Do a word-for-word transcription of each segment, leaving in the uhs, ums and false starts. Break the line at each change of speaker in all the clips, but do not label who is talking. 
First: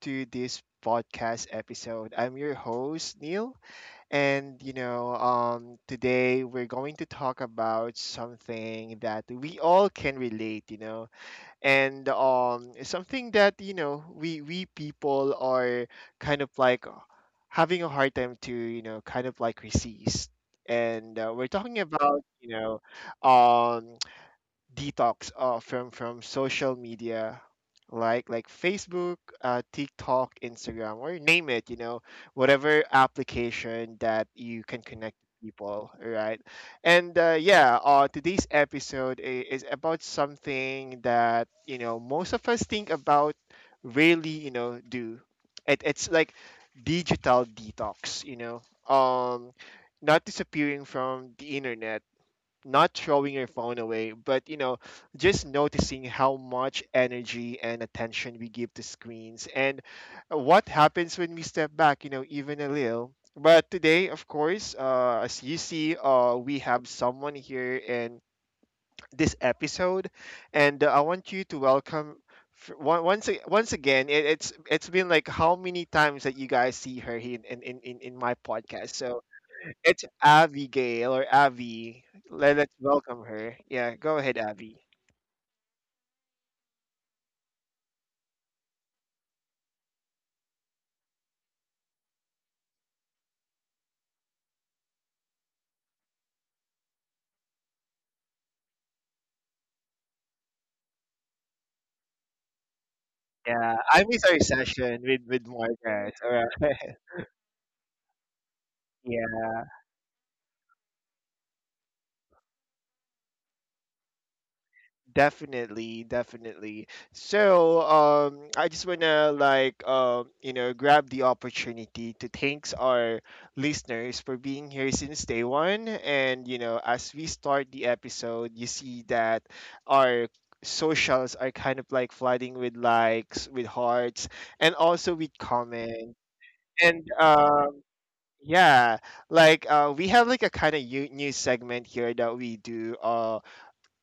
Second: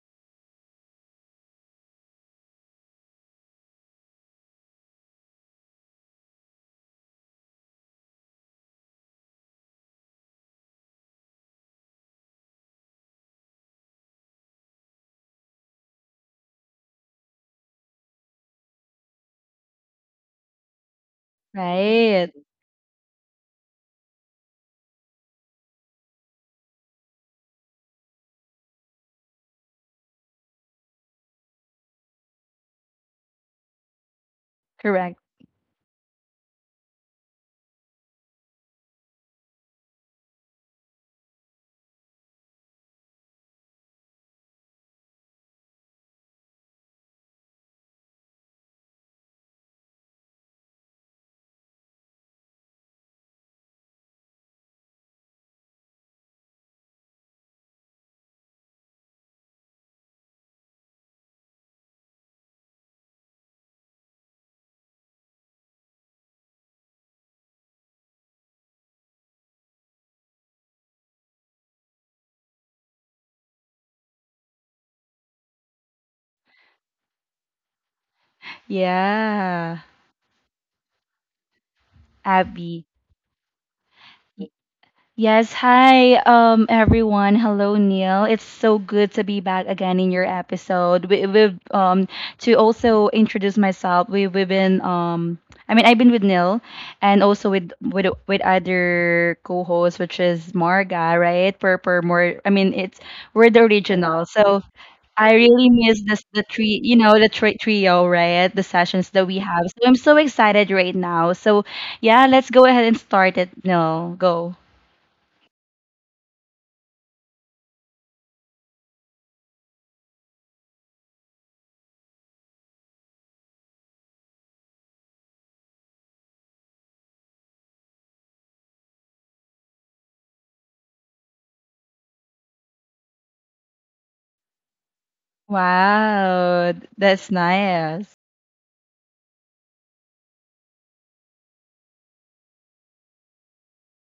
to this podcast episode. I'm your host, Neil, and you know, um, today we're going to talk about something that we all can relate, you know, and um, Something that you know we we people are kind of like having a hard time to you know kind of like resist, and uh, we're talking about
Right.
you know, um detox uh, from from social media like like Facebook, uh, TikTok, Instagram, or name it, you know, whatever application that you can connect
Correct.
people, right? And uh, yeah, uh, today's episode i- is about something that you know most of us think about, really, you know, do. It, it's like digital detox, you know, um, not disappearing from the internet, not throwing your phone away, but you know, just noticing how much energy and attention we give to screens and what happens when we step back, you know, even a little. But today, of course, uh, as you see, uh, we have someone here, and this episode, and uh, I want you to welcome f- on- once a- once again. It, it's it's been like how many times that you guys see her here in in in, in my podcast. So
Yeah.
it's Abigail or Abby. Let, let us
Abby.
welcome her. Yeah, go ahead,
Y-
Abby.
Yes, hi, um everyone. Hello, Neil. It's so good to be back again in your episode. We, we've um To also introduce myself, We we've been um I mean, I've been with Neil and also with with with other co-hosts, which is Marga, right? Per per more I mean it's We're the
Yeah, I miss
original.
our
So
session with
I
with
really miss
Margaret.
this
All
the tree,
right.
you know, the tri trio, right? The sessions that we have. So I'm so excited right now. So yeah, let's go ahead and start it. No, go.
Definitely, definitely. So, um, I just wanna like um, you know, grab the opportunity to thanks our listeners for being here since day one. And you know, as we start the episode, you see that our socials are kind of like flooding with likes, with hearts, and also with comments.
Wow,
And
that's
um,
nice.
yeah, like uh, We have like a kind of new segment here that we do. Um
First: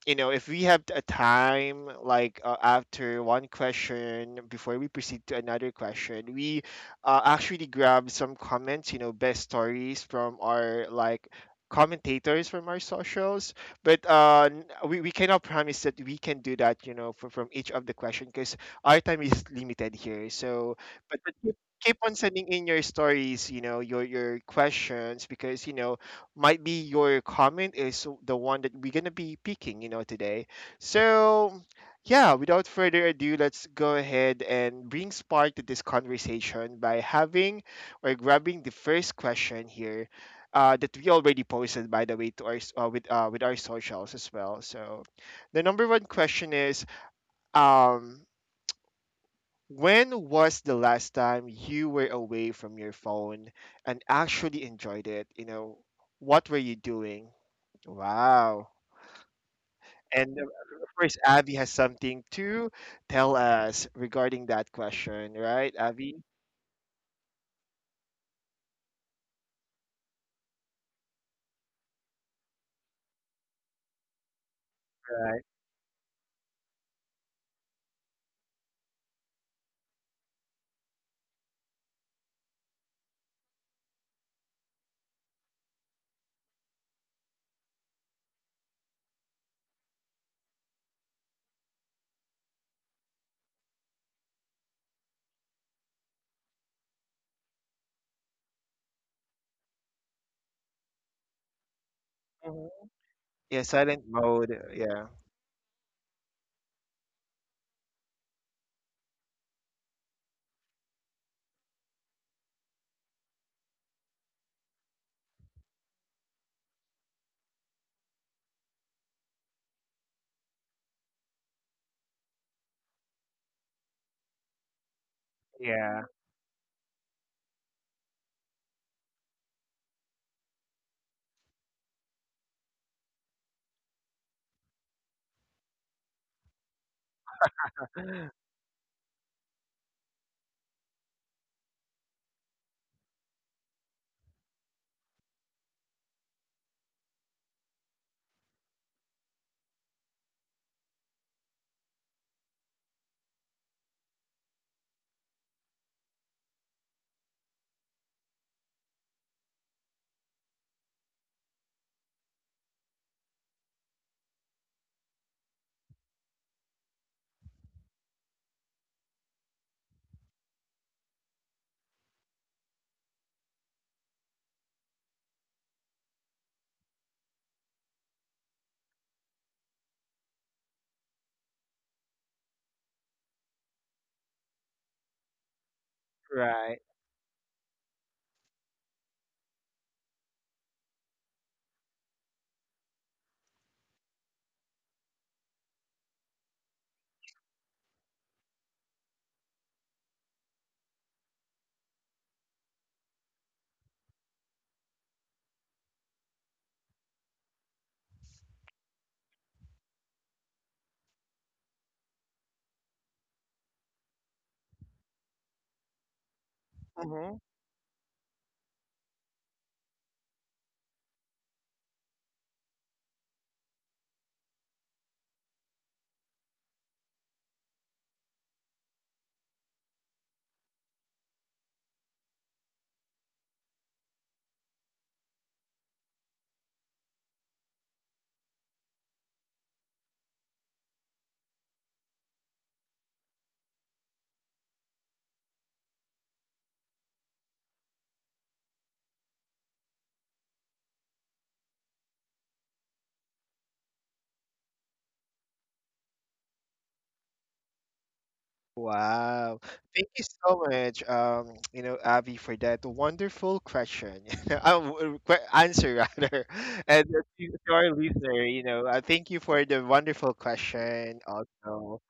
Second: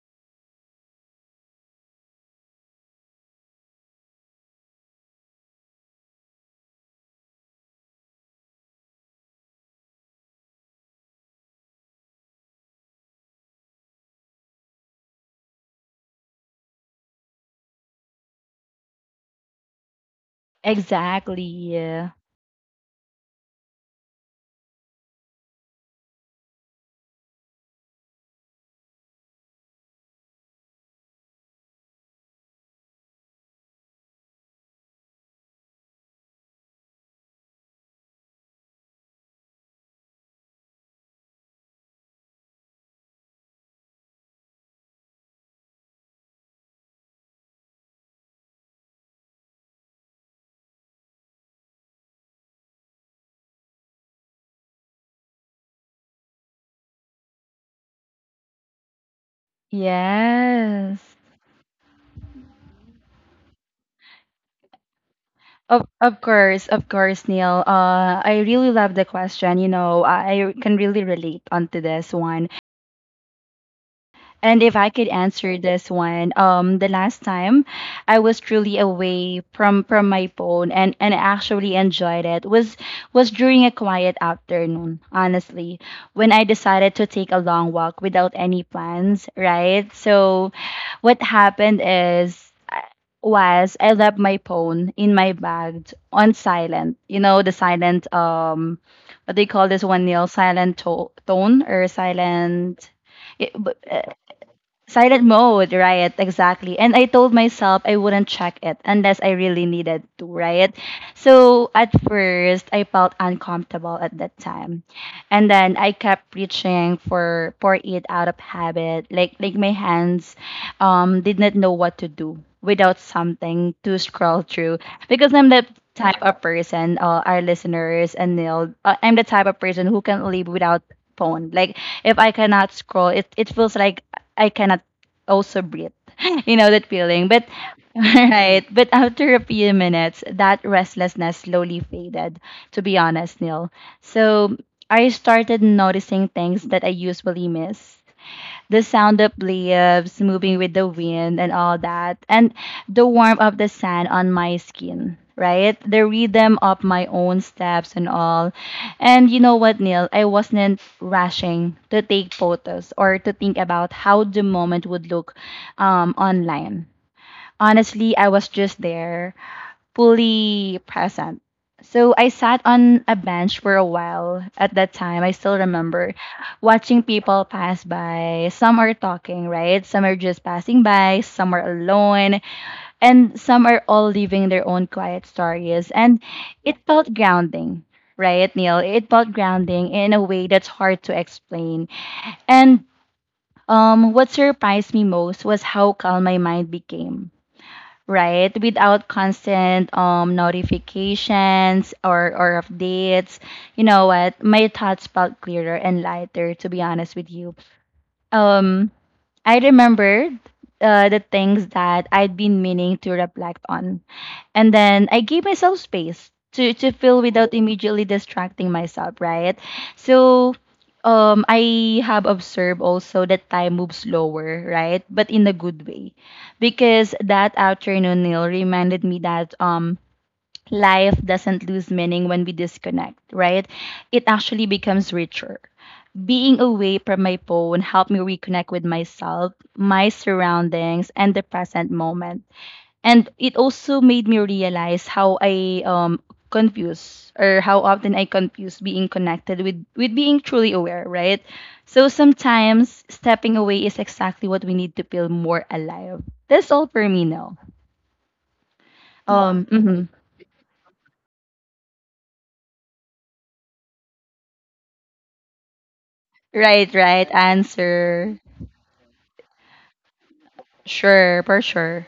You know, if we have a time, like uh, after one question, before we proceed to another question, we uh, actually grab some comments, you know, best stories from our like commentators from our socials. But uh, n- we, we cannot promise that we can do that, you know, for, from each of the question because our time is limited here. So, but, but keep,
Exactly.
keep on sending in your stories, you know, your, your questions because, you know, might be your comment is the one that we're gonna be picking, you know, today. So yeah, without further ado, let's go ahead and bring spark to this conversation by having or grabbing the first question here. Uh, that we already posted, by the way, to our s- uh, with uh, with our socials as well. So, the number one question is, um, when was the last time you were away from your phone and actually enjoyed it? You know, what were you doing? Wow. And uh, of course,
Yes.
Abby has something to tell us regarding that question, right,
Of
Abby?
of course, of course, Neil. Uh, I really love the question. You know, I I can really relate onto this one. And if I could
Right.
answer this one, um, the last time I was truly away from from my phone and and actually enjoyed it was was during a quiet afternoon, honestly, when I decided to take a long walk without any plans, right? So what happened is, I- was I left my phone in my bag on silent. You know, the silent, um what they call this one, nil silent to- tone or
Mhm.
silent it,
Yeah,
but—
silent mode. Yeah.
Silent mode, right? Exactly. And I told myself I wouldn't check it unless I really needed to, right? So at first, I felt uncomfortable at that time. And then I kept reaching for for it out of habit. Like like my hands, um, did not know what to do without something to scroll through, because I'm the
Yeah.
type of person, uh, our listeners and Neil, uh, I'm the type of person who can live without phone. Like if I cannot scroll, it, it feels like I cannot also breathe. You know that feeling. But— right. But after a few minutes, that restlessness slowly faded, to be honest, Neil. So I started noticing things that I usually miss: the sound of leaves moving with the wind and all that, and the warmth of the sand on my skin, right? The rhythm of my own steps and all. And you know what, Neil? I wasn't rushing to take photos or to think about how the moment would look um, online. Honestly, I was just there, fully present. So I sat on a bench for a while at that time. I still remember watching people pass by. Some are talking, right? Some are just passing by, some are alone, and some are all living their own quiet stories. And it
Right.
felt grounding, right, Neil? It felt grounding in a way that's hard to explain. And um, what surprised me most was how calm my mind became, right, without constant um notifications or or updates. You know what, my thoughts felt clearer and lighter, to be honest with you. um I remembered uh, the things that I'd been meaning to reflect on. And then I gave myself space to, to feel
hmm
without immediately distracting myself, right? So um, I have observed also that time moves slower, right? But in a good way. Because that afternoon, Neil, reminded me that, um, life doesn't lose meaning when we disconnect, right? It actually becomes richer. Being away from my phone helped me reconnect with myself, my surroundings, and the present moment. And it also made me realize how I um confuse or how often I confuse being connected with with being truly aware, right? So sometimes stepping away is exactly what we need to feel more alive. That's all for me now. Wow.
Wow.
Um, mhm.
Thank you so much, um, you know, Abby, for that wonderful question. Uh, w- uh, que- Answer, rather.
Right,
And
right
to to our
answer.
listener, you know, uh, thank you for the wonderful question
Sure, for
also.
sure.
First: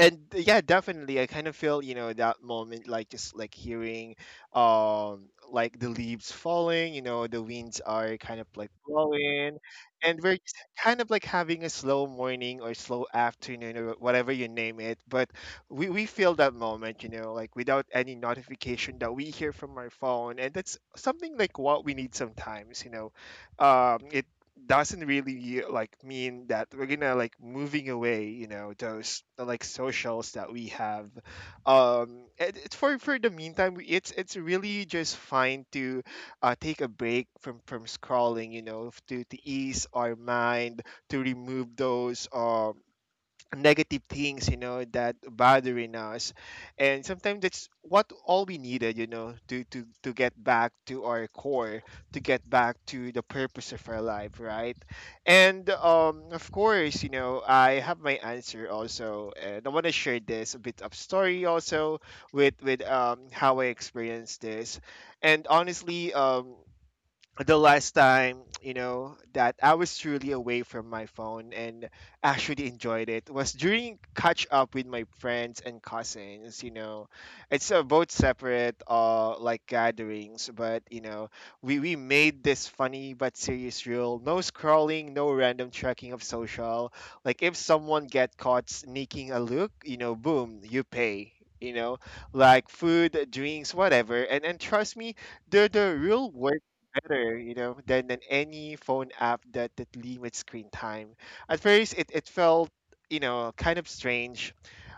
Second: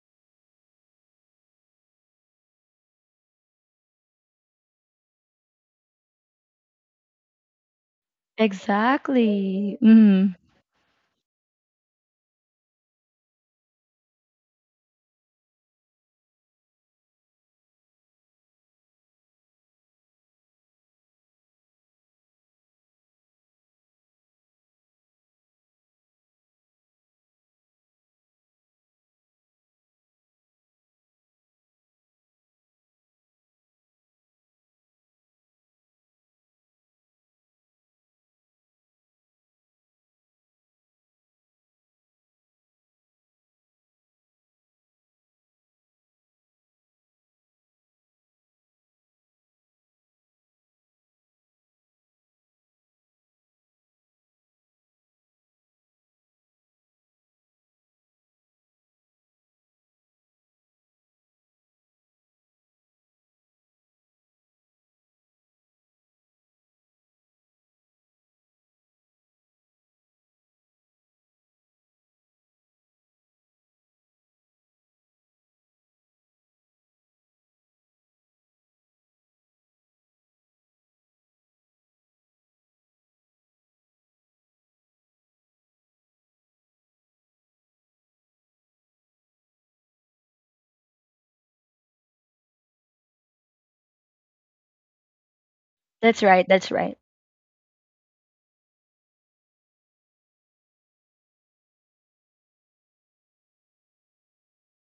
And uh, yeah, definitely I kind of feel you know that moment, like just like hearing um like the leaves falling, you know, the winds are kind of like blowing
Exactly.
and we're
Mm.
just kind of like having a slow morning or slow afternoon or whatever you name it, but we we feel that moment, you know, like without any notification that we hear from our phone, and that's something like what we need sometimes, you know. Um it doesn't really like mean that we're gonna like moving away, you know, those uh, like socials that we have. Um it, it's for for the meantime, we- it's it's really just fine to uh take a break from from scrolling, you know, to to ease our mind, to remove those um negative things, you know, that bothering us. And sometimes that's what all we needed, you know, to to to get back to our core, to get back to the purpose of our life, right? And um of course, you know, I have my answer also, and I want to share this a bit of story also with with um how I experienced this. And honestly, um the last time you know that I was truly away from my phone and actually enjoyed it was during catch up with my friends and cousins. You know, it's uh, both separate uh like gatherings, but you know we we made this funny but serious rule: no scrolling, no random tracking of social. Like if someone get caught sneaking a look, you know, boom, you pay. You know, like food, drinks, whatever, and and trust me, the the real
That's right. That's right.
better, you know, than, than any phone app that, that limits screen time. At first, it, it felt, you know, kind of strange.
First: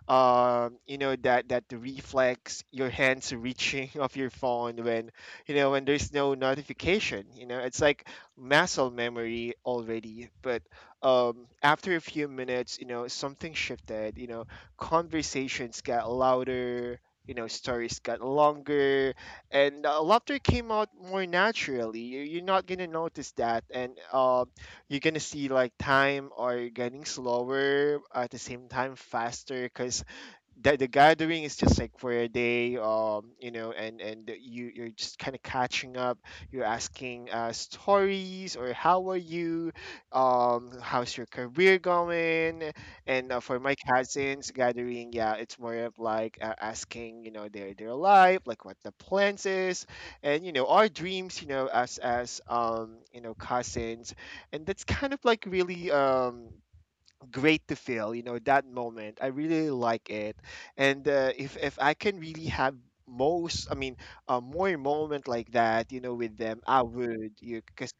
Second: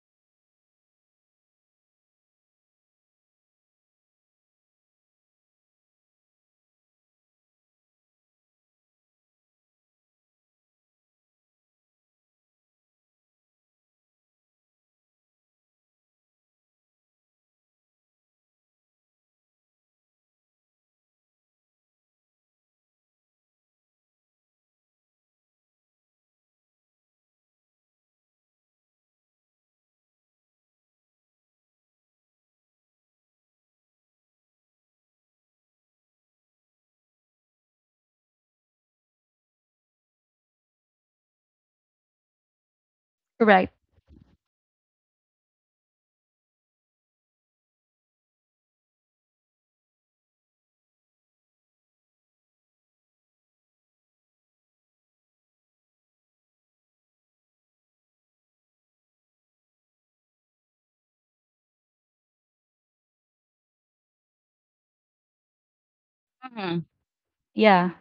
um You know that that the reflex, your hands reaching of your phone when you know when there's no notification, you know, it's like muscle memory already. But um after a few minutes, you know, something shifted, you know. Conversations got louder, you know, stories got longer, and uh, laughter came out more naturally. You- you're not gonna notice that. And um you're gonna see like time are getting slower at the same time faster, because the, the gathering is just like for a day, um you know. And and you, you're just kind of catching up, you're asking uh stories or how are you, um how's your career going. And uh, for
Correct.
my cousins gathering, yeah, it's more of like uh, asking, you know, their their life, like what the plans is and you know our dreams, you know, as as um you know, cousins. And that's kind of like really um great to feel, you know, that moment. I really like it. And uh, if if I can really have most, i mean uh, more moment like that, you know, with them, I
Hmm.
would. You
Yeah.
because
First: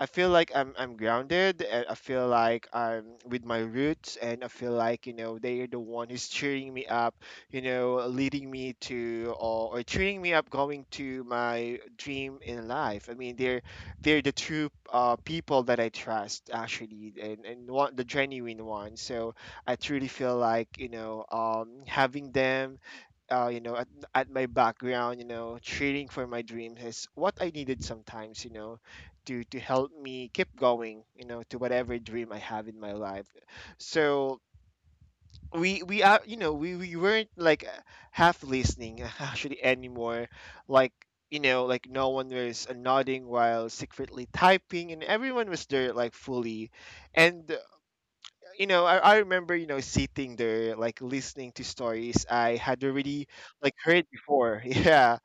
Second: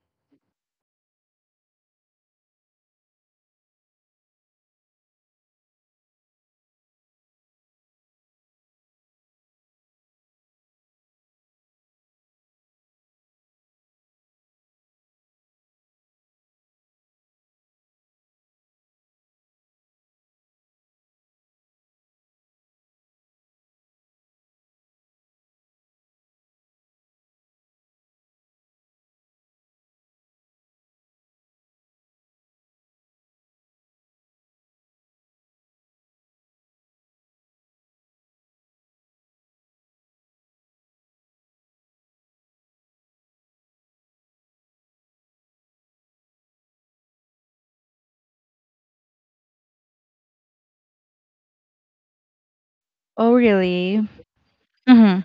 I feel like I'm I'm grounded. And I feel like I'm with my roots, and I feel like you know they are the one who's cheering me up, you know, leading me to, or, or cheering me up going to my dream in life. I mean, they're they're the true uh, people that I trust actually, and and one, the genuine ones. So I truly feel like you know um, having them uh, you know, at, at my background, you know, cheering for my dreams is what I needed sometimes, you know, to to help me keep going, you know, to whatever dream I have in my life. So we we are, you know, we we weren't like uh, half listening actually anymore, like. You know, like no one was nodding while secretly typing, and everyone was there like fully. And you know, I, I remember, you know, sitting there, like listening to stories I had already
Oh,
like heard
really?
before. Yeah,
Mm-hmm.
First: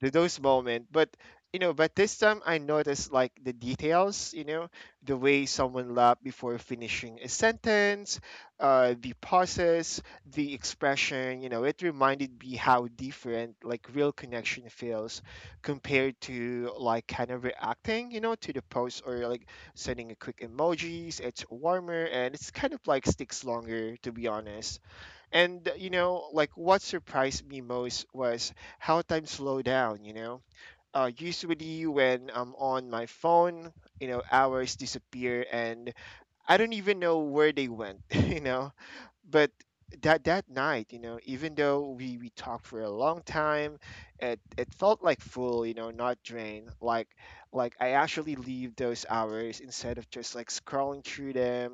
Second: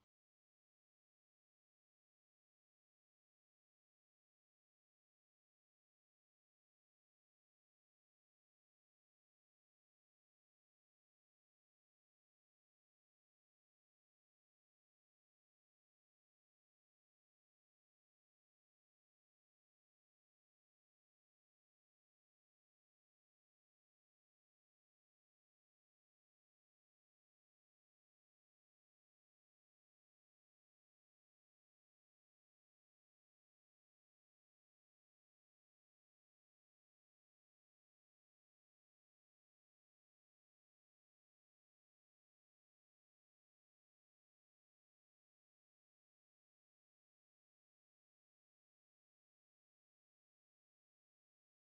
to those moments. But you know, but this time I noticed like the details. You know, the way someone laughed before finishing a sentence, uh, the pauses, the expression. You know, it reminded me how different like real connection feels compared to like kind of reacting. You know, to the post or like sending a quick emojis. It's warmer and it's kind of like sticks longer. To be honest. And uh, you know, like what surprised me most was how time slowed down, you know. Uh, usually when I'm on my phone, you know, hours disappear and I don't even know where they went, you know, but that that night, you know, even though we we talked for a long time, it it felt like full, you know, not drained, like like I actually leave those hours instead of just like scrolling through them.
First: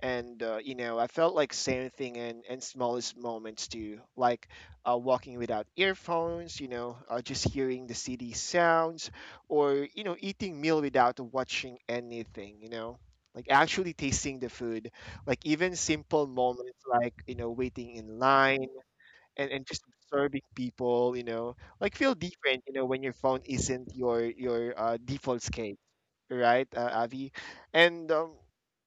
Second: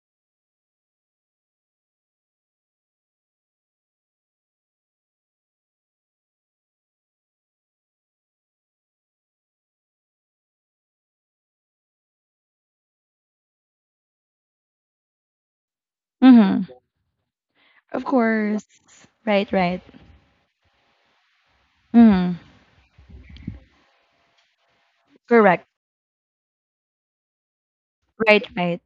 And uh, you know, I felt like same thing in in smallest moments too, like uh, walking without earphones, you know, uh, just hearing the city sounds, or you know, eating meal without watching anything, you know, like actually tasting the food, like even simple
Mm-hmm.
moments like you know, waiting
Of
in
course.
line, and,
Right,
and
right.
just observing people, you know, like feel
Mm.
different, you know, when your phone isn't your your uh, default
Correct.
scape, right? Uh, avi. And um,
Right, right.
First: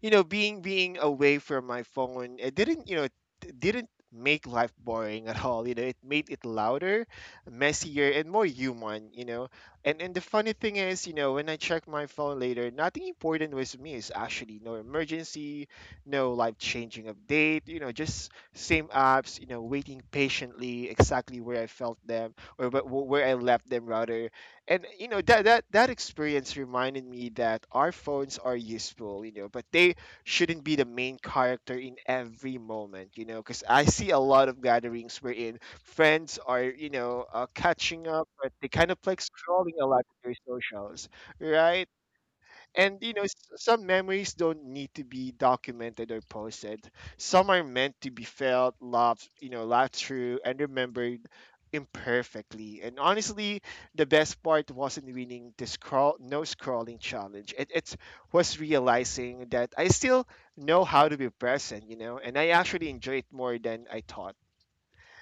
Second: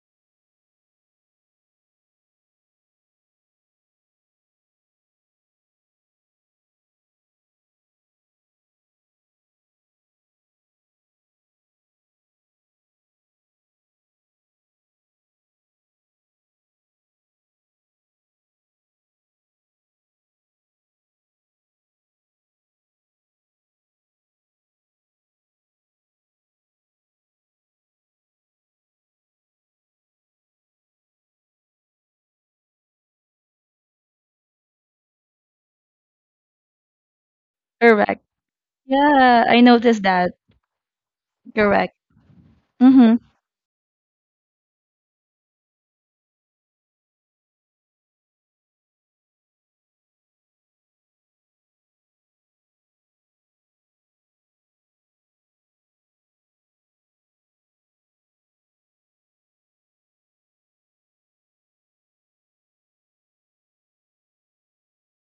You know, being being away from my phone, it didn't, you know, it didn't make life boring at all, you know, it made it louder, messier and more human, you know. and and the funny thing is, you know, when I checked my phone later, nothing important was missed, actually no emergency, no life changing update, you know, just same apps, you know, waiting patiently exactly where I felt them, or wh- wh- where I left them rather. And you know, that that that experience reminded me that our phones are useful, you know, but they shouldn't be the main character in every moment, you know, because I see a lot of gatherings wherein friends are, you know, uh, catching
Correct.
up, but they kind of like
Yeah, I
scrolling a lot
noticed
to their
that.
socials, right?
Correct.
And you
Mm-hmm.
know, s- some memories don't need to be documented or posted. Some are meant to be felt, loved, you know, laughed through, and remembered imperfectly. And honestly, the best part wasn't winning the scroll no scrolling challenge. It it was realizing that I still know how to be present, you know, and I actually enjoy it more than I thought.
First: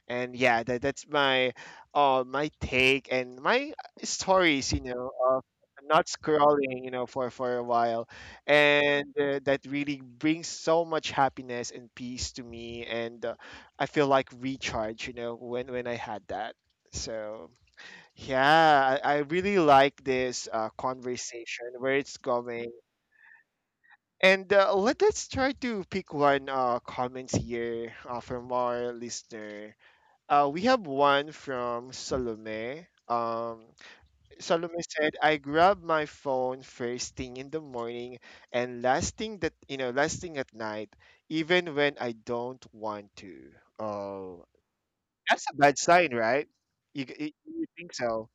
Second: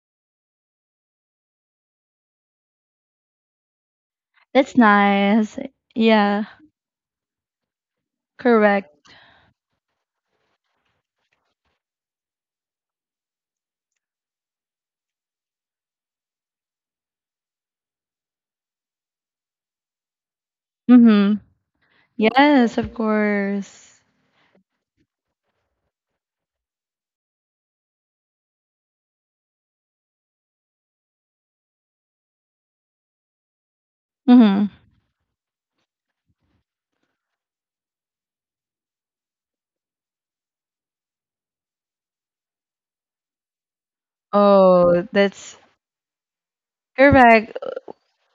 And yeah, that that's my uh my take and my stories,
That's
you know, of
nice.
not
Yeah.
scrolling, you know, for for a while,
Correct.
and uh, that really brings so much happiness and peace to me, and uh, I feel like recharge, you know, when when I had that. So yeah, I, I really like this uh,
Mm-hmm.
conversation where it's going.
Yes, of course.
And uh, let, us try to pick one uh, comments here uh, from our listener. Uh, we have one from Salome. Um,
Mm-hmm.
Salome said, "I grab my phone first thing in the morning and last thing that you know, last thing at night, even when I don't want to." Oh,
Oh,
that's
that's
a bad sign, right? You, g-
correct.
you you think so?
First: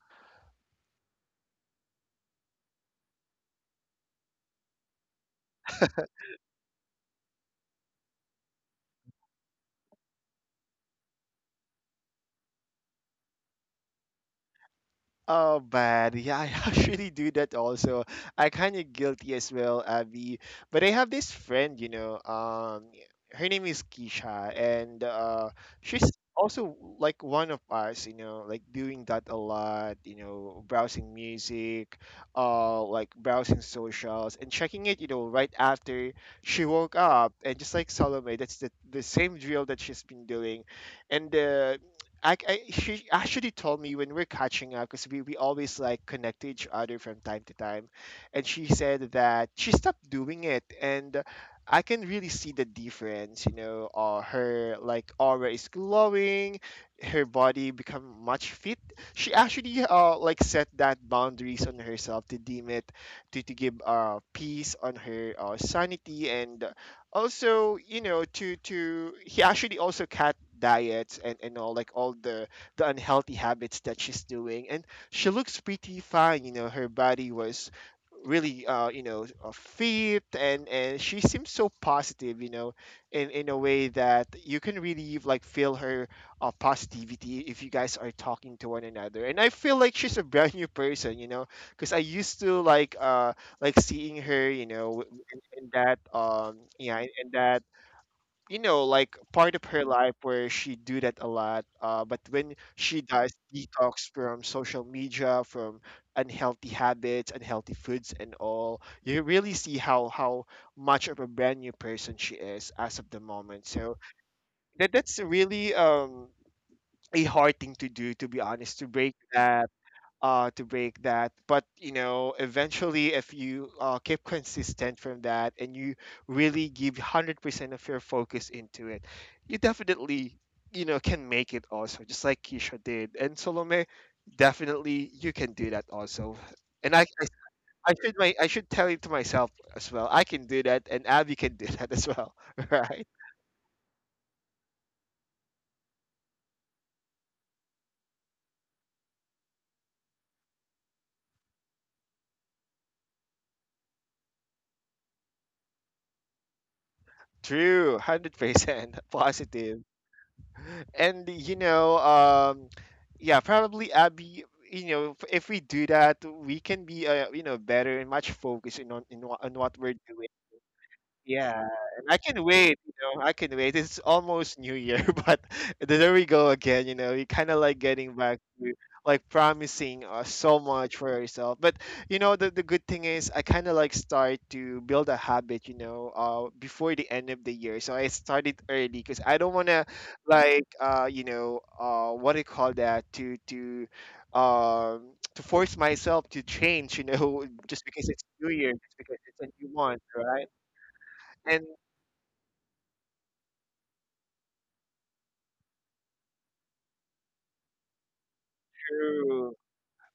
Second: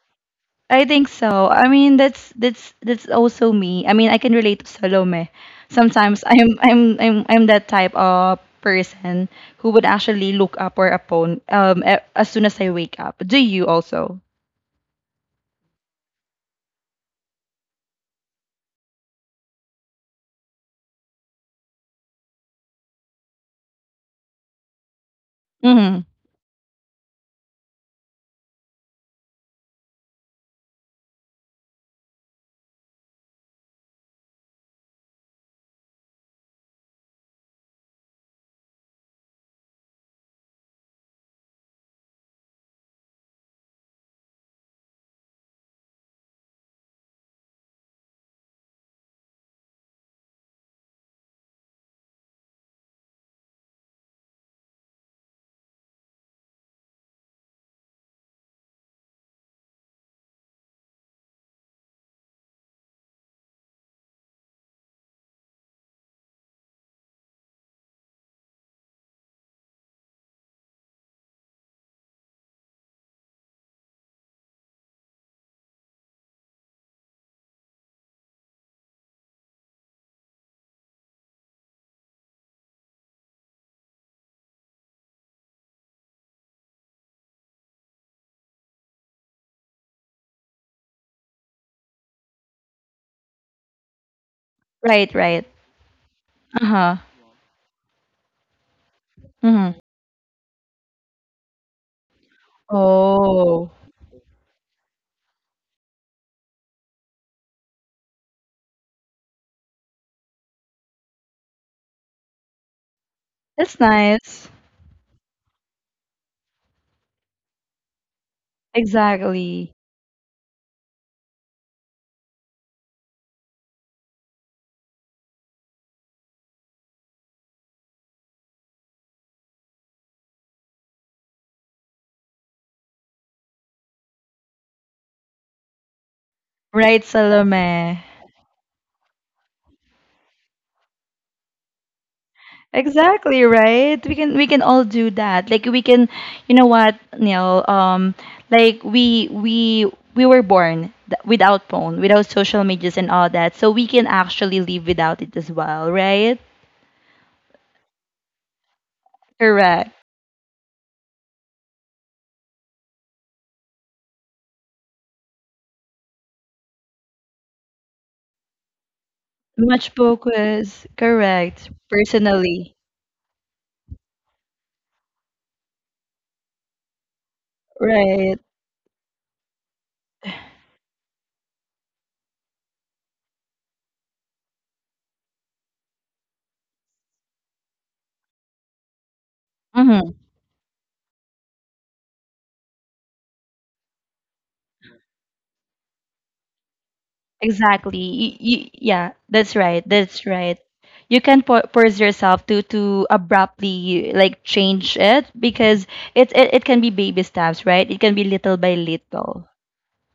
I think so. I mean, that's that's that's also me. I mean, I can relate to Salome. Sometimes I'm I'm I'm I'm that type of person who would actually look up or upon, um a- as soon as I wake up. Do you also?
Oh man, yeah, I actually do that also. I kind of guilty as well, Abby. But I have this friend, you know, um, her name is Keisha, and uh,
Mm-hmm.
she's also like one of us, you know, like doing that a lot, you know, browsing music, uh, like browsing socials and checking it, you know, right after she woke up, and just like Salome, that's the the same drill that she's been doing, and uh, I, I she actually told me when we're catching up because we, we always like connect to each other from time to time, and she said that she stopped doing it, and I can really see the difference. You know, uh, her like aura is glowing, her body become much fit. She actually uh like set that boundaries on herself to deem it to to give uh peace on her uh, sanity, and also you know, to to he actually also cut diets, and and all like all the the unhealthy habits that she's doing, and she looks pretty fine, you know, her body was really uh you know, uh, fit, and and she seems so positive, you know, in in a way that you can really like feel her uh, positivity if you guys are talking to one another, and I feel like she's a brand new person, you know, because I used to like uh like seeing her, you know,
Right, right.
in that um
Uh-huh.
yeah, in in that, you know, like part of
Mm-hmm.
her life where she do that a lot. Uh, but when she does
Oh,
detox from social media, from unhealthy habits, unhealthy foods and all, you really see how how much of a brand new person she is as of the moment.
that's
So
nice.
that that's really um a hard thing to do, to be honest, to break that,
Exactly.
uh, to break that. But you know, eventually, if you uh, keep consistent from that and you really give one hundred percent of your focus into it, you definitely, you know, can make it also, just like Keisha did and Salome. Definitely, you can do that also. And I,
Right,
I, I
Salome.
should my, I should tell it to myself as well. I can do that, and Abby can do that as well. Right?
Exactly, right? We can we can all do that. Like we can, you know what, Neil, um like we we we were born th- without phone, without social medias and all that. So we can actually live without it as well, right?
True, hundred percent positive.
Correct.
And you know um yeah, probably Abby, you know, if if we do that, we can be uh, you know, better and much focused in on in, wha- on what
Much
we're doing.
focus.
Yeah,
Correct.
and I can
Personally.
wait, you know, I can wait. It's almost New Year, but there we go again, you know, you kind of like getting back
Right.
to like promising uh, so much for yourself. But you know, the, the good thing is I kind of like start to build a habit, you know, uh, before the end of the year. So I started early because I don't want to
Mhm.
like, uh, you know, uh, what do you call that, to, to, um, to force myself to change, you know, just because it's
Exactly. Y-
New
y-
Year, just
yeah,
because it's a
that's
new
right.
month,
That's
right?
right. You can po-
And
force yourself to to abruptly like change it, because it, it it can be baby steps, right? It can be little by little.
true.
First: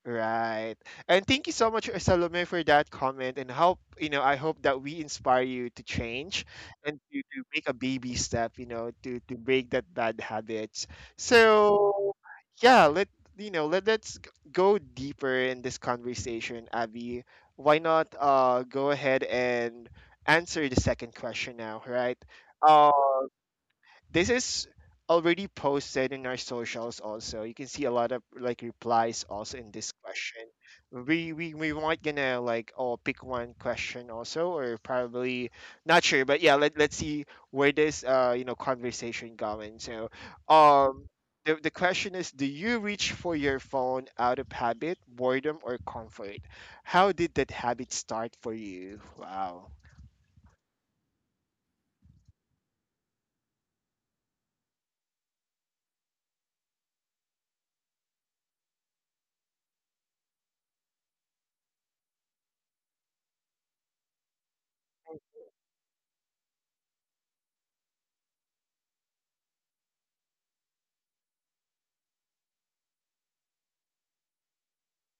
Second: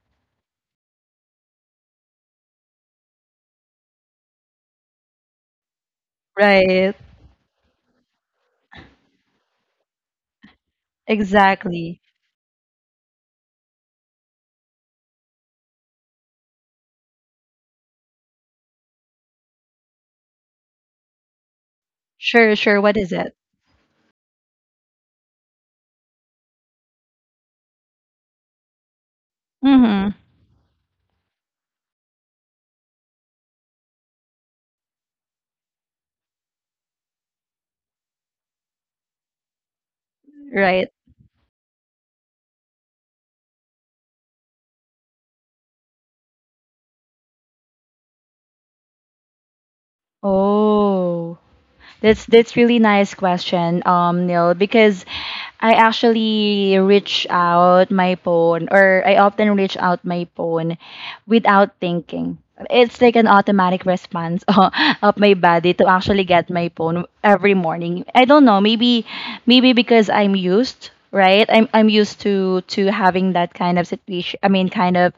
Right. And thank you so much, Salome, for that comment. And hope, you know, I hope that we inspire you to change
Right.
and to, to make a baby step, you know, to, to break that bad habits.
Exactly.
So yeah, let you know, let, let's g- go deeper in this conversation, Abby. Why not uh go ahead and answer the second question now, right?
Sure, sure.
Uh,
What is it?
this is already posted in our socials also, you can see a lot of like replies also in this
Mm-hmm.
question, we we, we might gonna like all pick one question also, or probably not sure, but yeah, let, let's see where this uh you know, conversation going. So
Right.
um, the, the question is, do you reach for your phone out of habit, boredom or comfort? How did that habit start for you? Wow.
Oh. That's that's really nice question, um, Neil, because I actually reach out my phone or I often reach out my phone without thinking. It's like an automatic response of my body to actually get my phone every morning. I don't know. Maybe, maybe because I'm used, right? I'm I'm used to to having that kind of situation. I mean, kind of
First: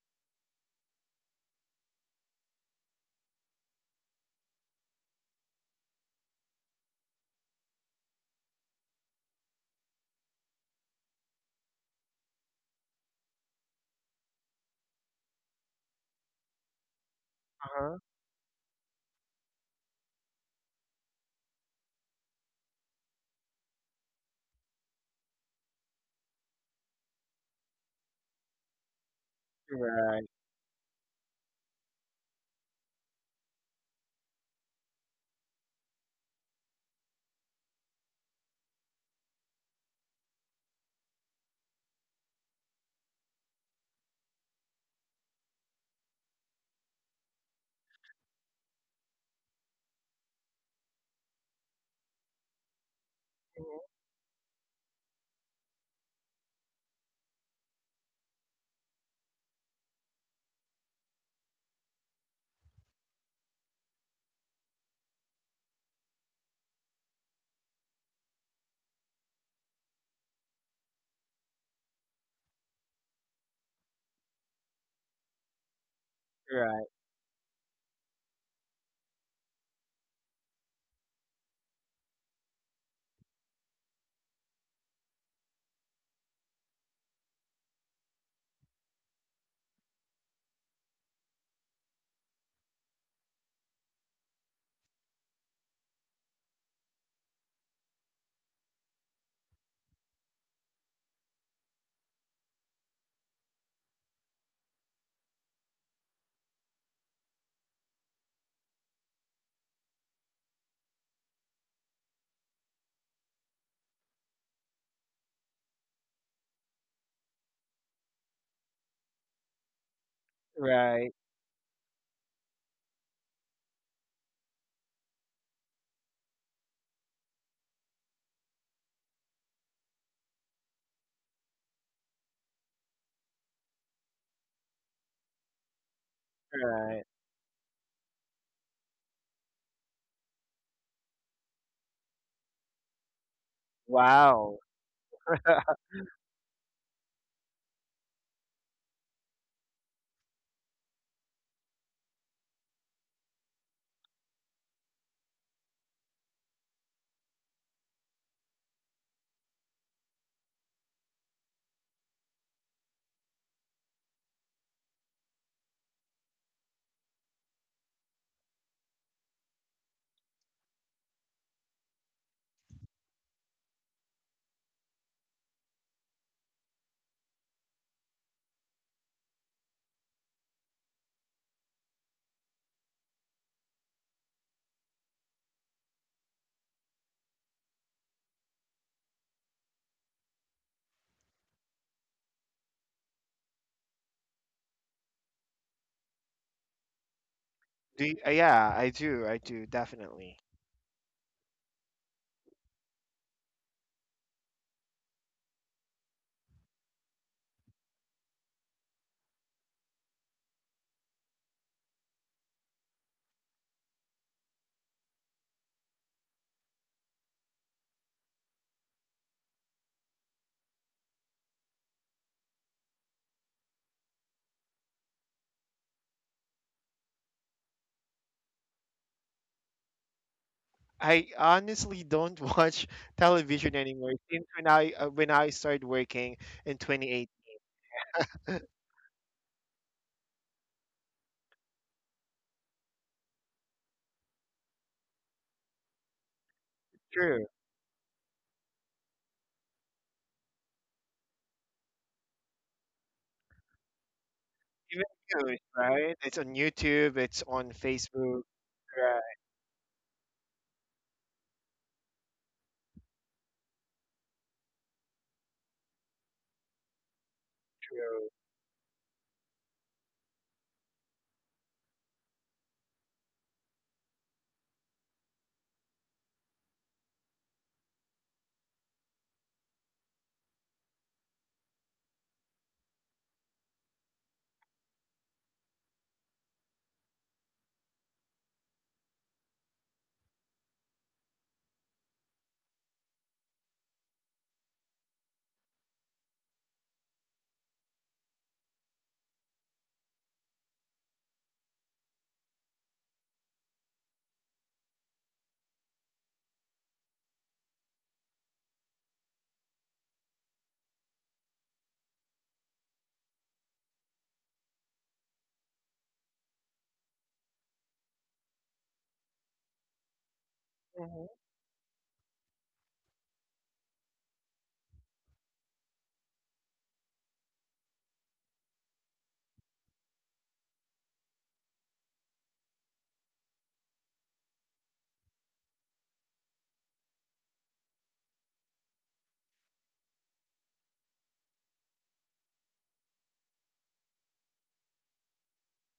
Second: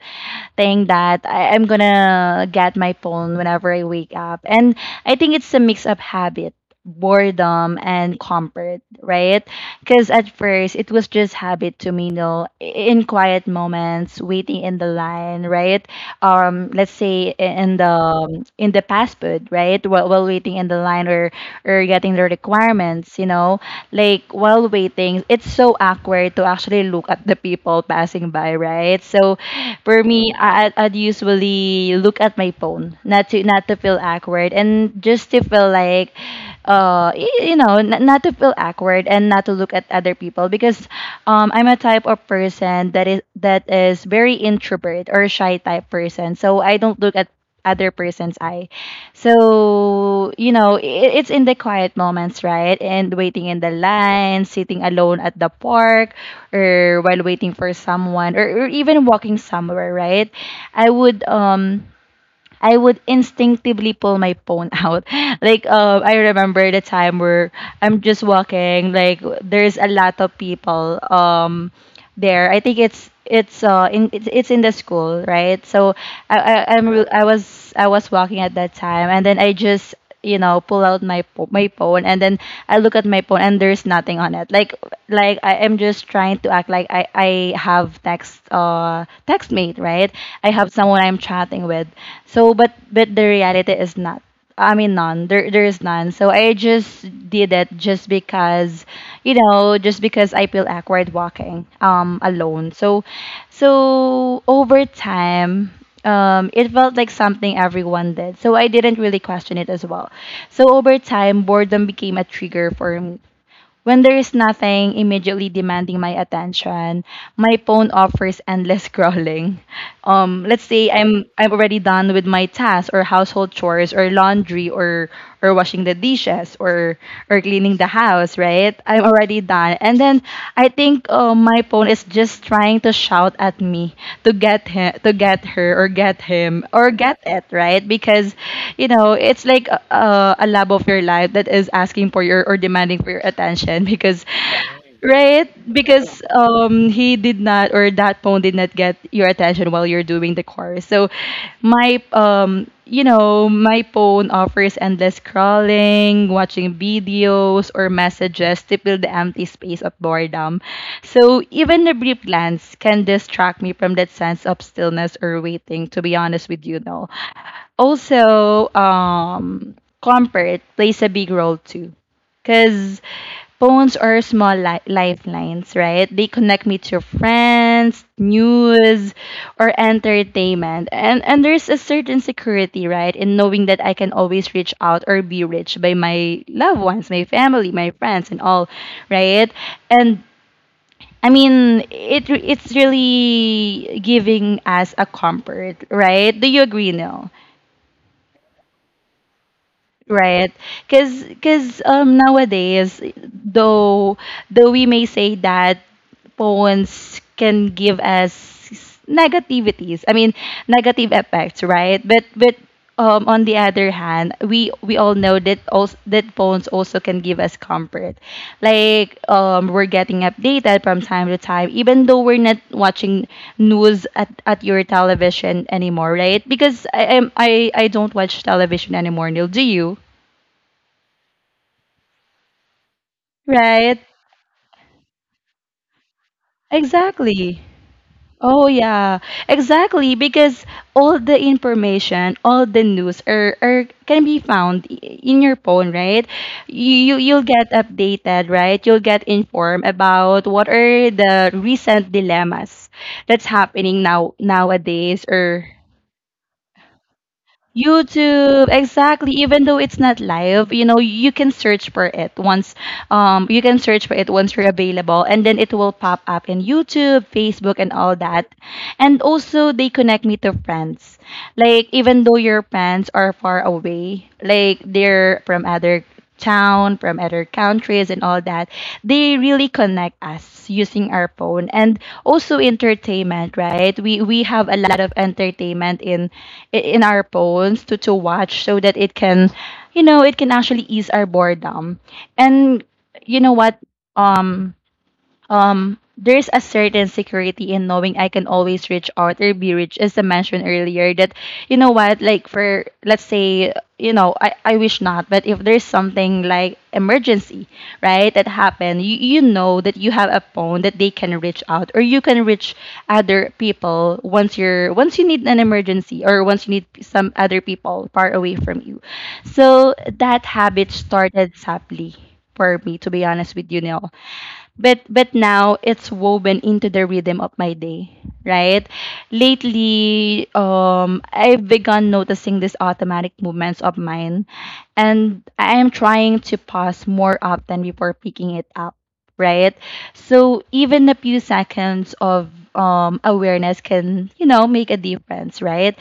thing that, I, I'm gonna get my phone whenever I wake up. And I think it's a mix of habit, boredom, and comfort, right? Because at first it was just habit to me, you know, in quiet moments, waiting in the line, right? Um, let's say in the,
Uh-huh.
um, in the fast food, right? While, while waiting in the line or or getting the requirements, you know, like while waiting, it's so awkward to actually look at the people passing by, right? So for
Right.
me, I, I'd I'd usually look at my phone, not to, not to feel awkward, and just to feel like, uh, y- you know, n- not to feel awkward and not to look at other people, because, um, I'm a type of person that is, that is very introvert or shy type person. So I don't look at other person's eye. So you know, I it's in the quiet moments, right? And waiting in the line, sitting alone at the park, or while waiting for someone, or, or even walking somewhere, right? I would um I would instinctively pull my phone out. Like, um, I remember the time where I'm just walking, like there's a lot of people, um there. I think it's it's uh in it's, it's in the school, right? So, I, I I'm
Right.
re- I was I was walking at that time, and then I just, you know pull out my pho- my phone, and then I look at my phone and there's nothing on it. Like like I am just trying to act like I I have text uh text mate, right. I have someone I'm chatting with. So, but but the reality is not. I mean, none. There there is none. So I just did it just because, you know just because I feel awkward walking, um alone. So so over time, um, it felt like something everyone did. So I didn't really question it as well. So over time, boredom became a trigger for me. When there is nothing immediately demanding my attention, my phone offers endless scrolling. Um, let's say
Right.
I'm I'm already done with my tasks, or household chores, or laundry, or or washing the dishes, or or cleaning the house, right? I'm already done, and then I think, uh, my phone is just trying to shout at me to get him, to get her, or get him, or
Right.
get it, right? Because, you know, it's like a, a a lab lab of your life that is asking for your or demanding for your attention, because,
Wow.
right because um he did not or that phone did not get your attention while you're doing the course. So my um you know my phone offers endless scrolling, watching videos, or messages to fill the empty space of boredom, so even a brief glance can distract me from that sense of stillness or waiting, to be honest with you. No, also, um comfort plays a big role too, because phones are small, li- lifelines, right? They connect me to friends, news, or entertainment, and and there's a certain security, right, in knowing that I can always reach out or be reached by my loved ones, my family, my friends, and all, right. And I mean, it it's really giving us a comfort, right? Do you agree, Neil?
Do you, uh, yeah, I do. I do definitely.
Right. because because um nowadays, though though we may say that phones can give us negativities. I mean, negative effects, right? But but um on the other hand, we we all know that also that phones also can give us comfort. Like um we're getting updated from time to time even though we're not watching news at, at your television anymore, right? Because, I am I I don't watch television anymore, Neil. Do you?
I honestly don't watch television
Right.
anymore since when I uh, when I started working in
Exactly.
twenty eighteen.
Oh yeah. Exactly, because all the information, all the news, are, are can be found, i- in your phone, right? You you- you'll
True.
get updated, right? You'll get informed about what are the recent dilemmas that's happening now
Even
nowadays
news,
or
right? It's on YouTube. It's on Facebook.
YouTube, exactly.
Right.
Even though it's not live, you know, you can search for it once um you can search for it once you're available, and then it will pop up in YouTube, Facebook and all
True.
that. And also they connect me to friends. Like even though your friends are far away, like they're from other town, from other countries, and all that. They really connect us using our phone, and also entertainment, right? We we have a lot of entertainment in in our phones to to watch so that it can, you know, it can actually ease our boredom. And you know what? Um, um there's a certain security in knowing I can always reach out or be reached, as I mentioned earlier. That you know what, like for let's say, you know, I, I wish not, but if there's something like emergency, right, that happened, you you know that you have a phone that they can reach out, or you can reach other people once you're once you need an emergency, or once you need some other people far away from you. So that habit started sadly for me, to be honest with you, Neil, but but now it's woven into the rhythm of my day, right? Lately, um I've begun noticing these automatic movements of mine, and I am trying to pause more often before picking it up, right? So even a few seconds of um awareness can, you know make a difference, right?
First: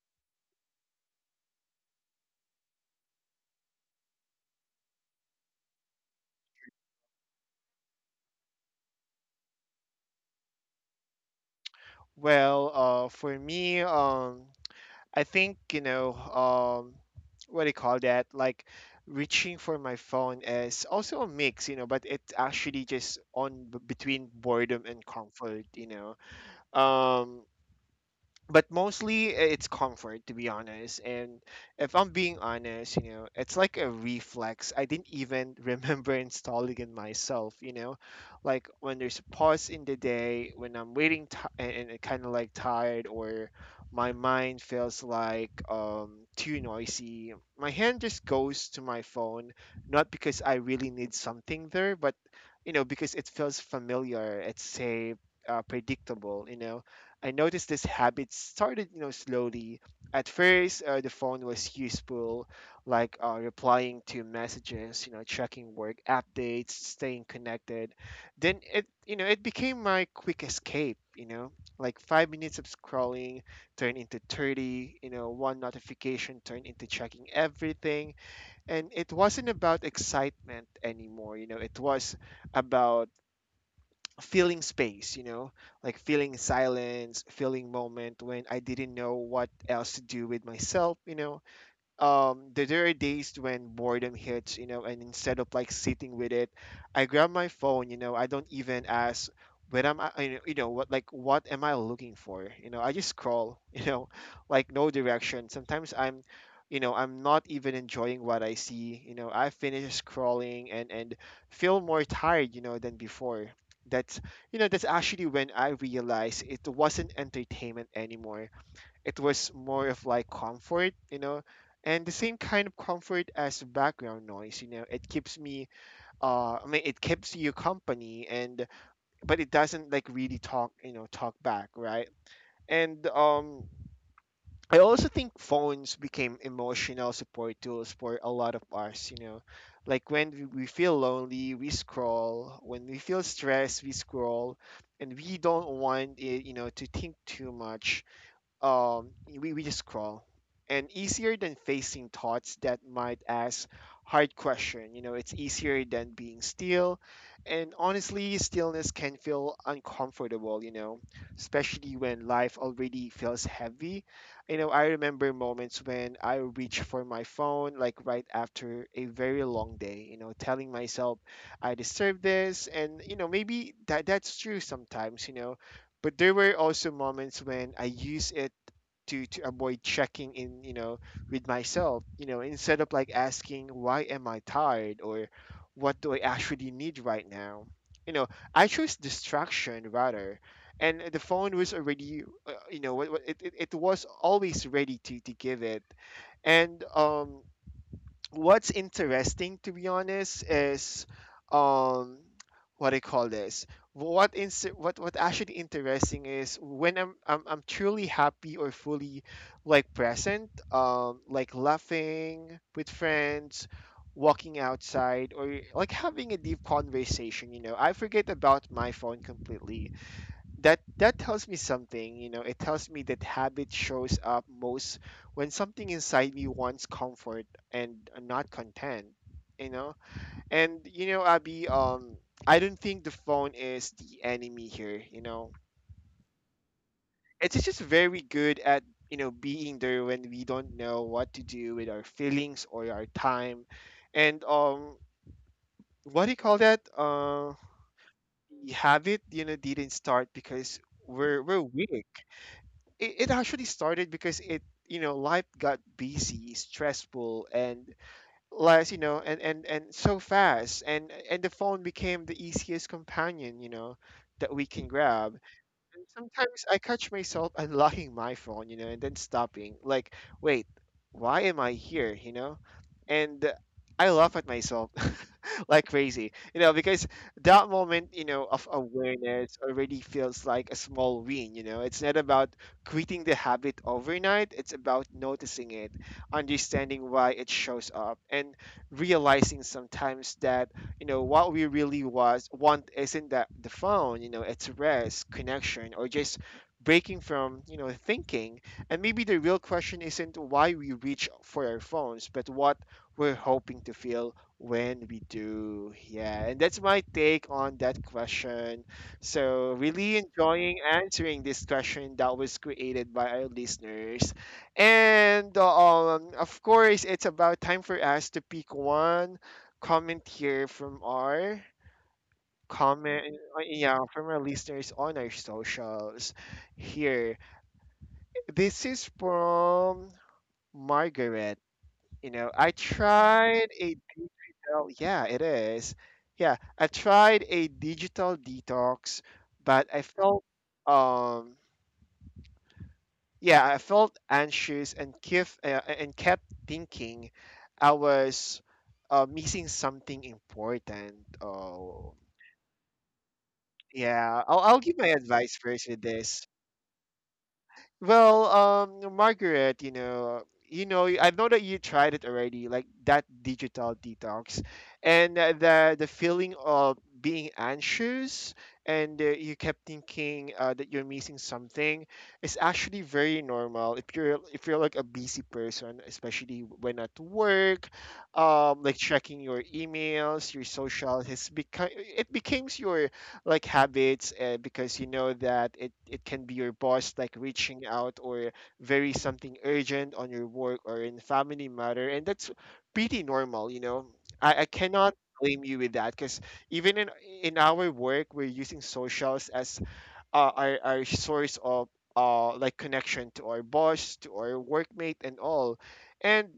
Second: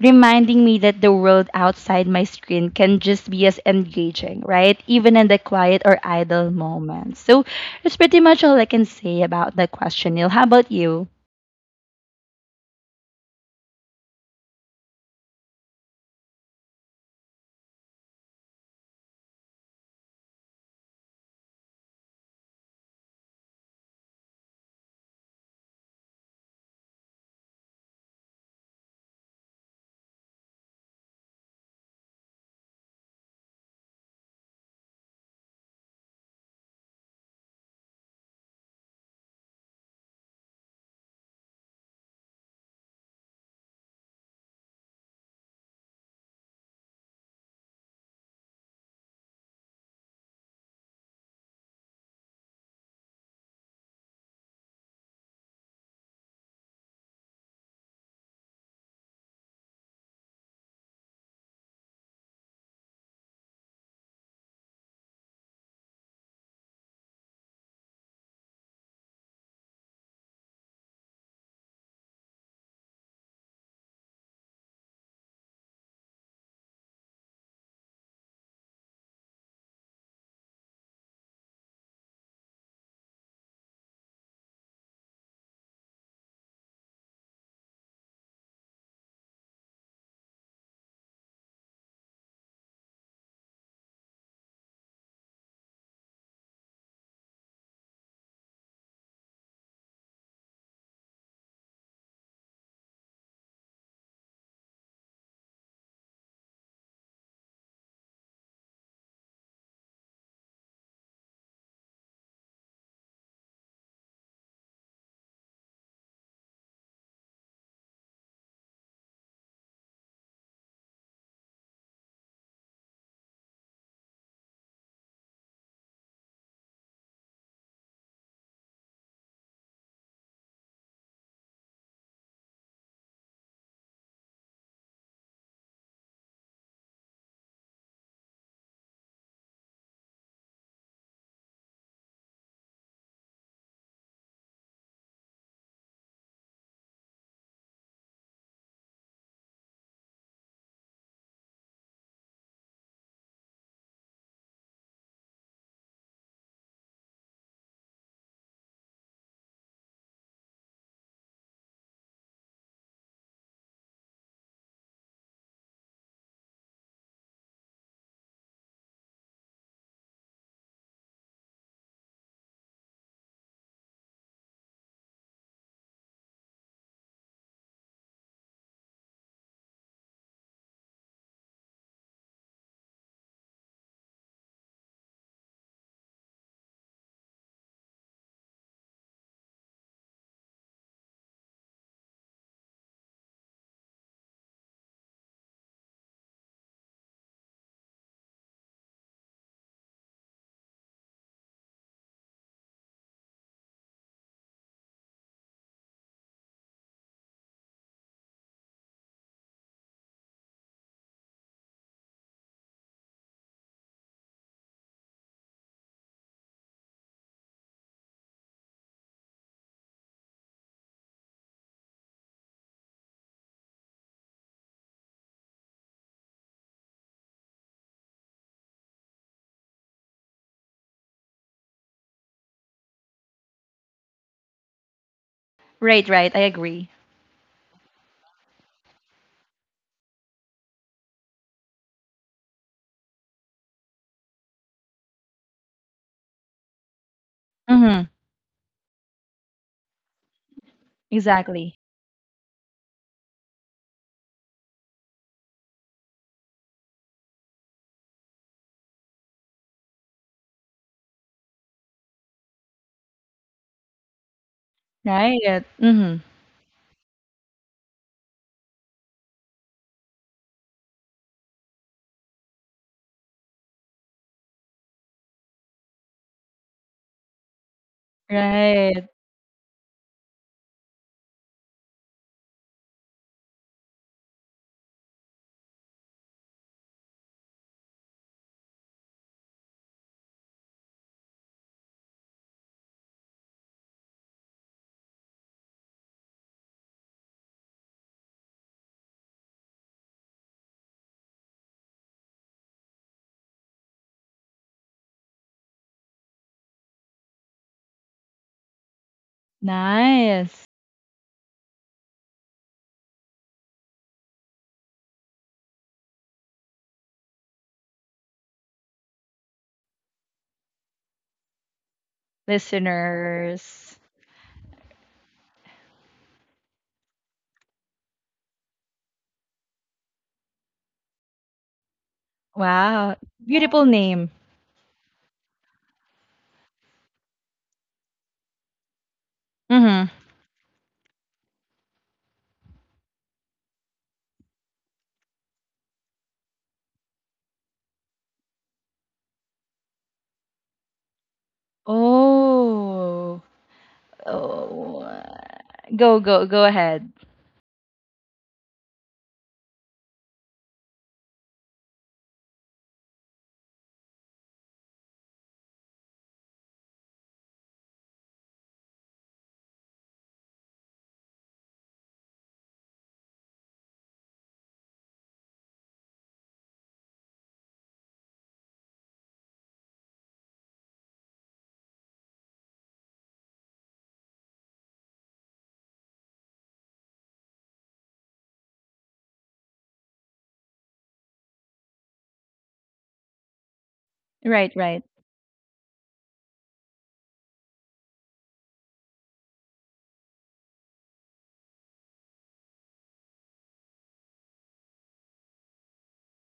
Reminding me that the world outside my screen can just be as engaging, right? Even in the quiet or idle moments. So it's pretty much all I can say about that question, Neil. How about you?
Well, uh, for me, um, I think you know, um, what do you call that? Like reaching for my phone is also a mix, you know, but it's actually just on b- between boredom and comfort, you know um, but mostly i- it's comfort, to be honest. And if I'm being honest, you know, it's like a reflex, I didn't even remember installing it myself, you know, like when there's a pause in the day, when I'm waiting t- and, and kind of like tired, or my mind feels like um too noisy, my hand just goes to my phone, not because I really need something there, but you know, because it feels familiar, it's safe, uh, predictable, you know. I noticed this habit started, you know, slowly. At first, uh, the phone was useful, like uh, replying to messages, you know, checking work updates, staying connected. Then it, you know, it became my quick escape. You know, like five minutes of scrolling turned into thirty. You know, one notification turned into checking everything, and it wasn't about excitement anymore. You know, it was about filling space, you know, like feeling silence, feeling moment when I didn't know what else to do with myself, you know, um, there there are days when boredom hits, you know, and instead of like sitting with it, I grab my phone, you know, I don't even ask, what am I, you know, you know, what, like what am I looking for, you know, I just scroll you know, like no direction. Sometimes I'm, you know, I'm not even enjoying what I see, you know, I finish scrolling and and feel more tired, you know, than before. That's, you know, that's actually when I realized it wasn't entertainment anymore, it was more of like comfort, you know, and the same kind of comfort as background noise, you know, it keeps me, uh, I mean, it keeps you company, and but it doesn't like really talk, you know, talk back, right? And um, I also think phones became emotional support tools for a lot of us, you know. Like when we we feel lonely, we scroll. When we feel stressed, we scroll, and we don't want it, you know, to think too much, um, we, we just scroll. And easier than facing thoughts that might ask hard question. You know, it's easier than being still. And honestly, stillness can feel uncomfortable, you know, especially when life already feels heavy. You know, I remember moments when I reach for my phone, like right after a very long day, you know, telling myself I deserve this. And, you know, maybe that that's true sometimes, you know, but there were also moments when I use it to to avoid checking in, you know, with myself. You know, instead of like asking, why am I tired, or what do I actually need right now. You know, I chose distraction rather, and the phone was already, uh, you know, it, it it it was always ready to to give it, and um what's interesting to be honest is um what do you call this what ins what what actually interesting is when I'm, I'm i'm truly happy or fully like present um like laughing with friends, walking outside, or like having a deep conversation. You know, I forget about my phone completely. That that tells me something. You know, it tells me that habit shows up most when something inside me wants comfort and not content, you know. And you know, Abby, um I don't think the phone is the enemy here, you know.
Right, right. I agree.
It's just very good at, you know, being there when we don't know what to do with our feelings or our time. And um what do you call that uh
Mm-hmm.
The habit, you know, didn't start because we're we're
Exactly.
weak. It, it actually started because it you know, life got busy, stressful, and less, you know, and and and so fast, and and the phone became the easiest companion, you know, that we can grab.
Right.
And
Mm-hmm.
sometimes I catch myself unlocking my phone, you know, and then stopping like, wait, why am I here, you know. And I laugh at myself like crazy, you know, because that moment, you know, of
Right.
awareness already feels like a small win, you know. It's not about quitting the habit overnight, it's about noticing it, understanding why it shows up, and realizing sometimes that, you know, what we really was want isn't that the phone, you know, it's rest, connection, or just breaking from, you know, thinking. And maybe the real question isn't why we reach for our phones, but what we're hoping to feel when we do. Yeah, and that's my take on that question. So, really
Nice.
enjoying answering this question that was created by our listeners. And um, of course, it's about time for us to pick one comment here from our comment, uh, yeah,
Listeners.
from our listeners on our socials here. This is from Margaret. You know, I
Wow.
tried
Beautiful
a
name.
digital, yeah, it is. Yeah, I tried a digital detox, but I
Mm-hmm.
felt, um, yeah, I felt anxious and kif, uh, and kept thinking I was uh, missing something important. Oh,
Oh.
yeah. I'll, I'll give my
Oh.
advice first with
Go,
this.
go, go ahead.
Well, um, Margaret, you know, you know, I know that you tried it already, like that digital detox, and uh, the the feeling of being anxious, and uh, you kept thinking uh, that you're missing something, is actually very normal if you're if you're like a busy person, especially when at work, um, like checking your emails, your social, has become, it becomes your like habits, uh, because you know that it, it can be your boss like reaching out, or very something urgent on your work or in family matter, and that's pretty normal, you know. i, I
Right, right.
cannot blame you with that because even in in our work we're using socials as uh, our, our source of uh, like connection to our boss, to our workmate, and all. And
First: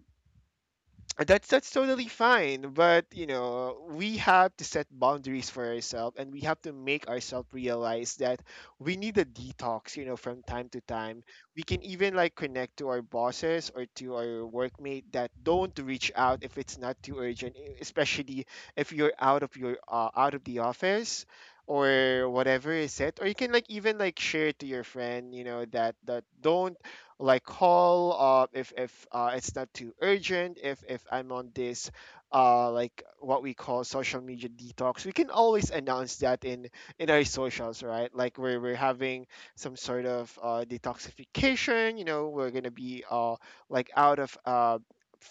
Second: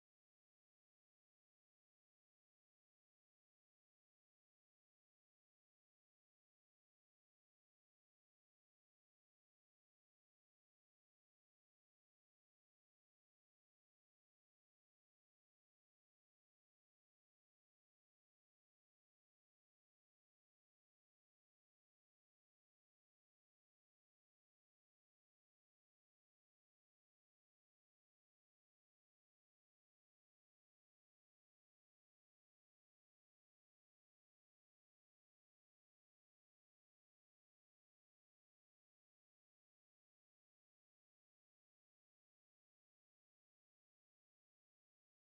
that's that's totally fine, but you know, we have to set boundaries for ourselves and we have to make ourselves realize that we need a detox, you know, from time to time. We can even like connect to our bosses or to our workmate that don't reach out if it's not too urgent, e- especially if you're out of your uh, out of the office, or whatever is it. Or you can like even like share to your friend, you know, that that don't like call, uh, if if uh, it's not too urgent. If if I'm on this uh, like what we call social media detox, we can always announce that in in our socials, right, like we're, we're having some sort of uh, detoxification, you know, we're gonna be uh, like out of uh,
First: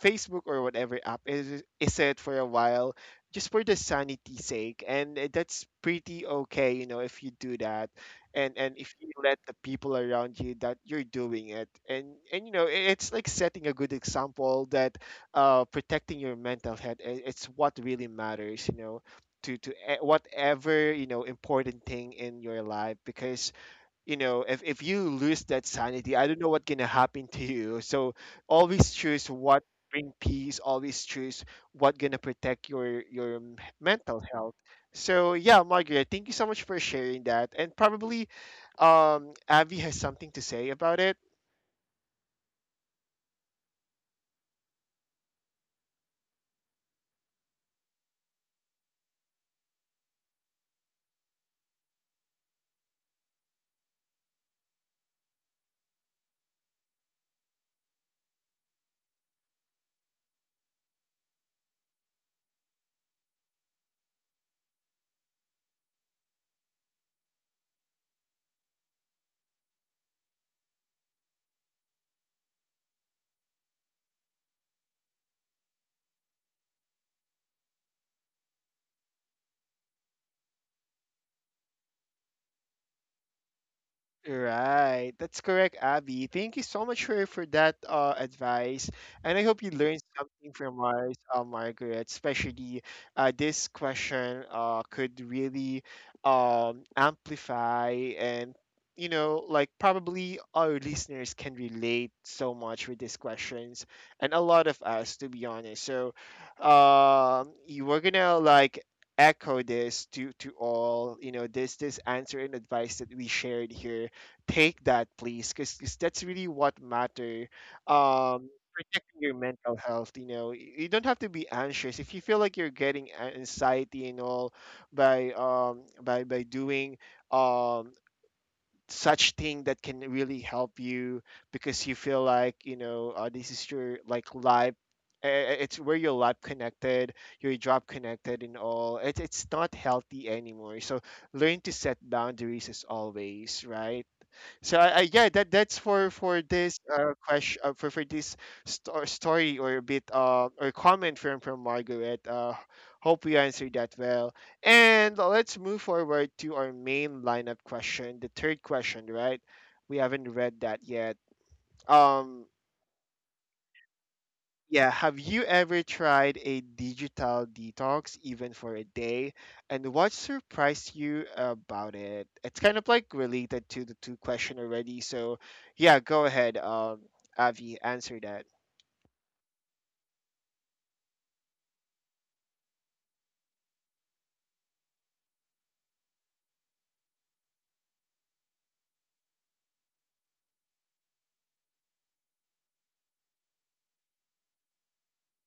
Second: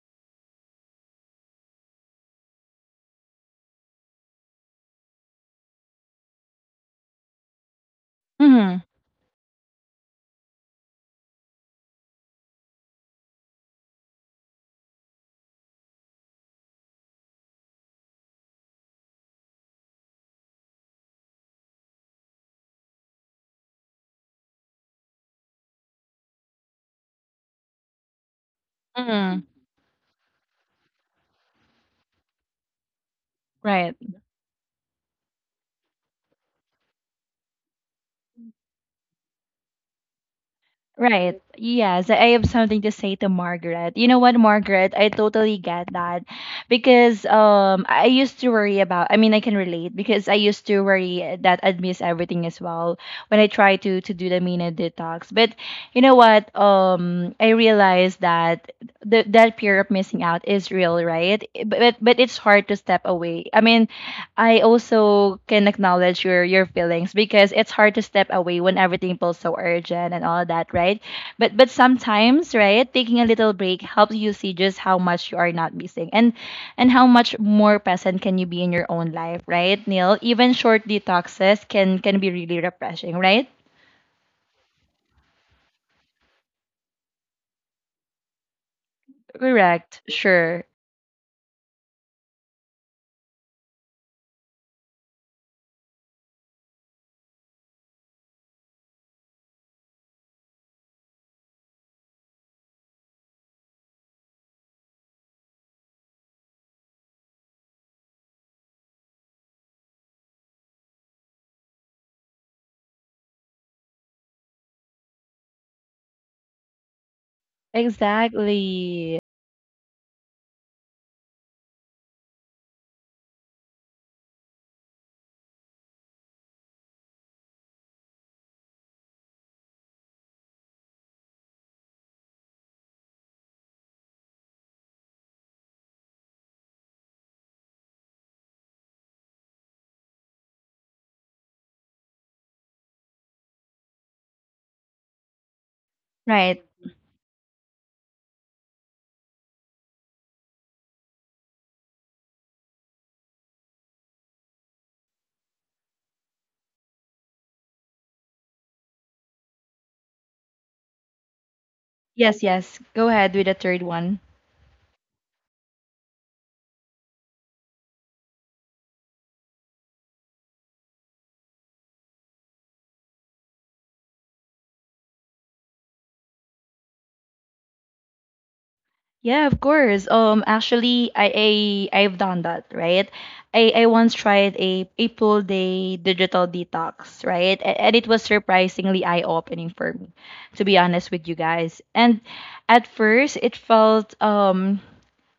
Facebook or whatever app is, is it, for a while, just for the sanity sake. And uh, that's pretty okay, you know, if you do that. And and
Mm-hmm.
if you let the people around you that you're doing it, and and you know, i- it's like setting a good example that uh protecting your mental health, i- it's what really matters, you know. To to e- whatever, you know, important thing in your life, because you know, if, if you lose that sanity, I don't know what's gonna happen to you. So always choose what bring peace, always choose what gonna protect your your m-
Right,
mental health. So yeah, Margaret, thank you so much for sharing that. And probably um Abby has something to say about it.
right. Yes, I have something to say to Margaret. You know what, Margaret? I totally get that, because um I used to worry about. I mean, I can relate, because I used to worry that I'd miss everything as well when I try to to do the Mina detox. But you know what? Um, I realized that the that fear of missing out is real, right? But but it's hard to step away. I mean, I also can acknowledge your your feelings, because it's hard to step away when everything feels so urgent and all that, right? But but sometimes, right, taking a little break helps you see just how much you are not missing, and and how much more present can you be in your own life, right, Neil? Even short detoxes can can be really refreshing, right?
Right. That's correct, Abby. Thank you so much for, for that uh, advice. And I hope you learned
Correct.
something
Sure.
from us, uh, Margaret, especially uh, this question uh, could really um, amplify and, you know, like probably our listeners can relate so much with these questions, and a lot of us, to be honest. So um, you were going to like echo this to to all, you know, this this answer and advice that we shared here, take that please, because that's really what matter. um Protecting
Exactly.
your mental health, you know. Y- you don't have to be anxious if you feel like you're getting a- anxiety and all, by um by by doing um such thing that can really help you. Because you feel like, you know, uh, this is your like life, uh, it's where your life connected, your job connected and all, it, it's not healthy anymore. So learn to set boundaries as always, right. So I, I, yeah, that that's for for
Right.
this uh question, uh, for for this sto- story or a bit, uh or comment from from Margaret. Uh, hope we answered that well. And let's move forward to our main lineup question, the third question, right? We haven't read that yet. Um,
Yes, yes. Go ahead with the third one.
yeah, have you ever tried a digital detox, even for a day? And what surprised you about it? It's kind of like related to the two question already. So, yeah, go ahead, um, Avi, answer that.
Yeah, of course. Um, actually, I, I I've done that, right? I I once tried a a full day digital detox, right? A- And it was surprisingly eye-opening for me, to be honest with you guys. And at first, it felt um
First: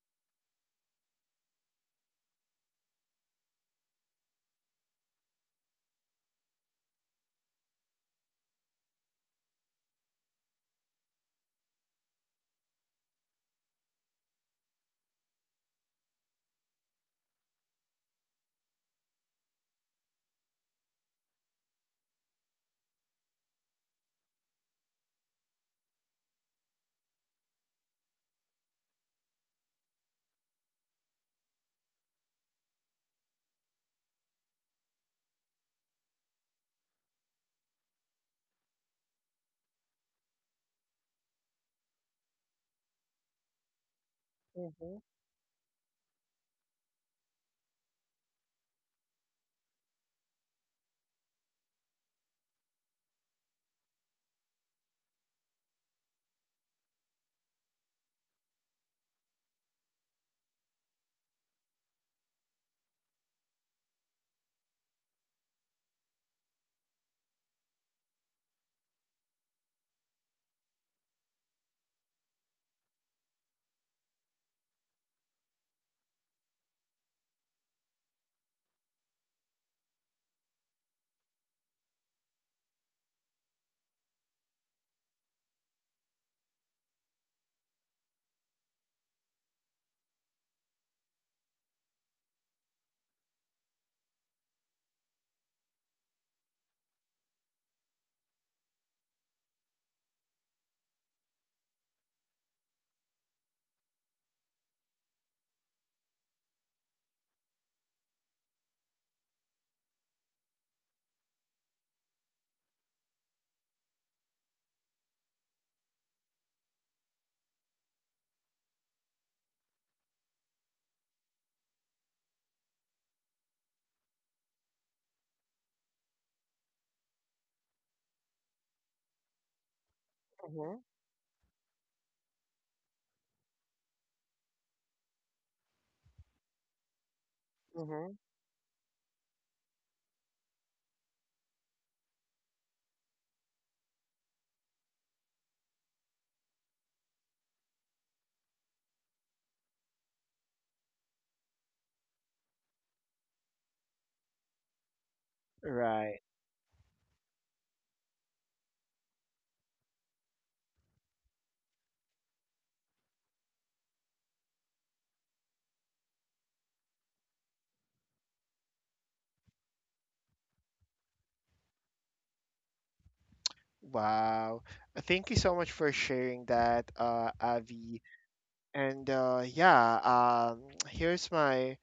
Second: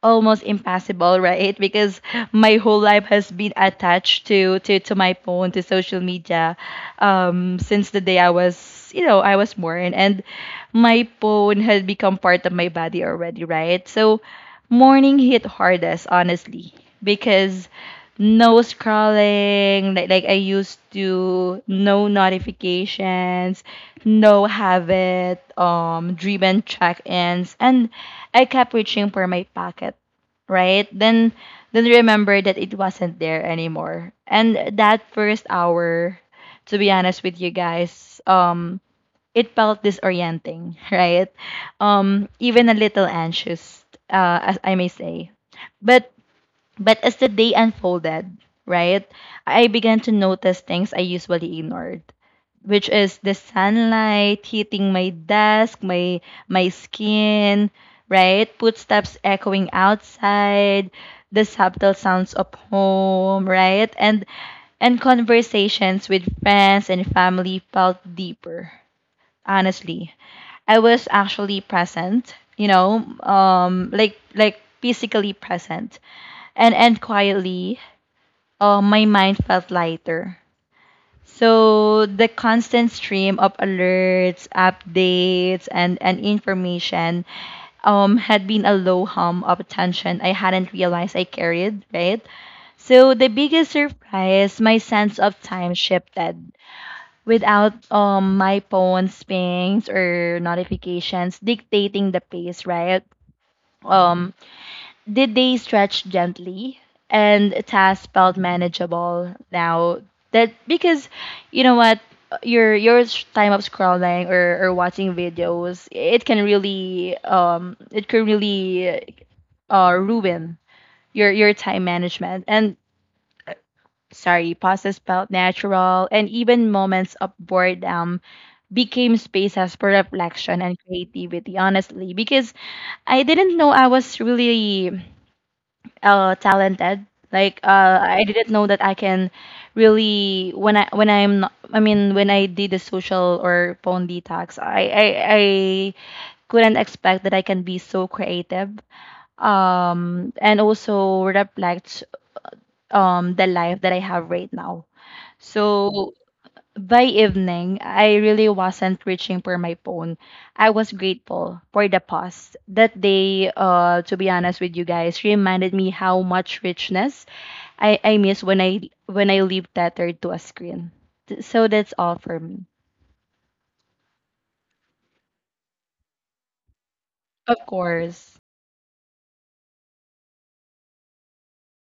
almost impossible, right? Because my whole life has been attached to to, to my phone, to social media, um, since the day I was, you know, I was born, and my phone had become part of my body already, right? So morning hit hardest, honestly, because no scrolling like like I used to, no notifications, no habit um driven check-ins, and I kept reaching for my pocket, right? Then then remember that it wasn't there anymore. And that first hour, to be honest with you guys, um it felt disorienting, right? Um even a little anxious, uh as I may say, but but as the day unfolded, right, I began to notice things I usually ignored, which is the sunlight hitting my desk, my my skin, right? Footsteps echoing outside, the subtle sounds of home, right? And and conversations with friends and family felt deeper, honestly. I was actually present, you know, um, like like physically present, and end quietly, uh, my mind felt lighter. So the constant stream of alerts, updates, and, and information um, had been a low hum of tension I hadn't realized I carried, right? So the biggest surprise, my sense of time shifted. Without um my phone's pings or notifications dictating the pace, right? Um the day stretched gently, and tasks felt manageable now. That because you know what, your your s- time of scrolling, or, or watching videos, it can really um it can really uh ruin your your time management. And sorry, pauses felt natural, and even moments of boredom became spaces for reflection
Mm-hmm.
and creativity. Honestly, because I didn't know I was really uh talented. Like, uh
Mm-hmm.
I didn't know that I can really when I when I'm not I mean, when I did the social or phone detox, I I, I couldn't expect that I can be so creative. Um and also reflect um the life that I have right now. So
Right.
by evening, I really wasn't reaching for my phone. I was grateful for the pause. That day, uh, to be honest with you guys, reminded me how much richness I, I miss when I when I leave tethered to a screen. Th- So that's all for me.
Wow. Uh, Thank you so much for sharing that, uh,
Of
Avi.
course.
And uh, yeah, um, here's my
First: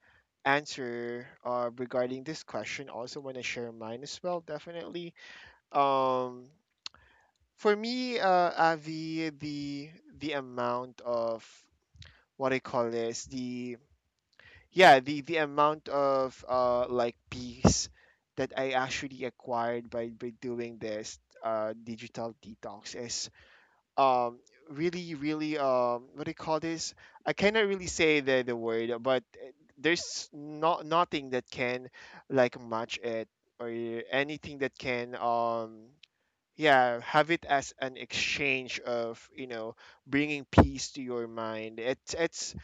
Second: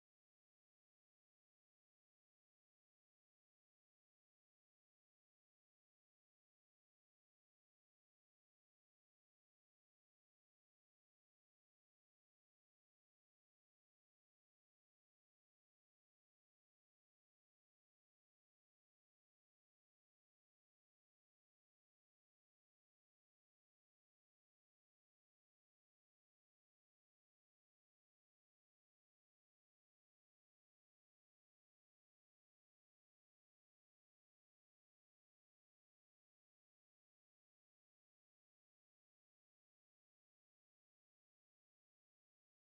answer uh, regarding this question. Also, want to share mine as well, definitely. Um, For me, uh, Avi, the the amount of what I call this, the yeah, the the amount of uh like peace that I actually acquired by by doing this uh digital detox is um really really um what do you call this? I cannot really say the the word, but uh, there's not nothing that can like match it, or anything that can um yeah, have it as an exchange of, you know, bringing peace to your mind. it's it's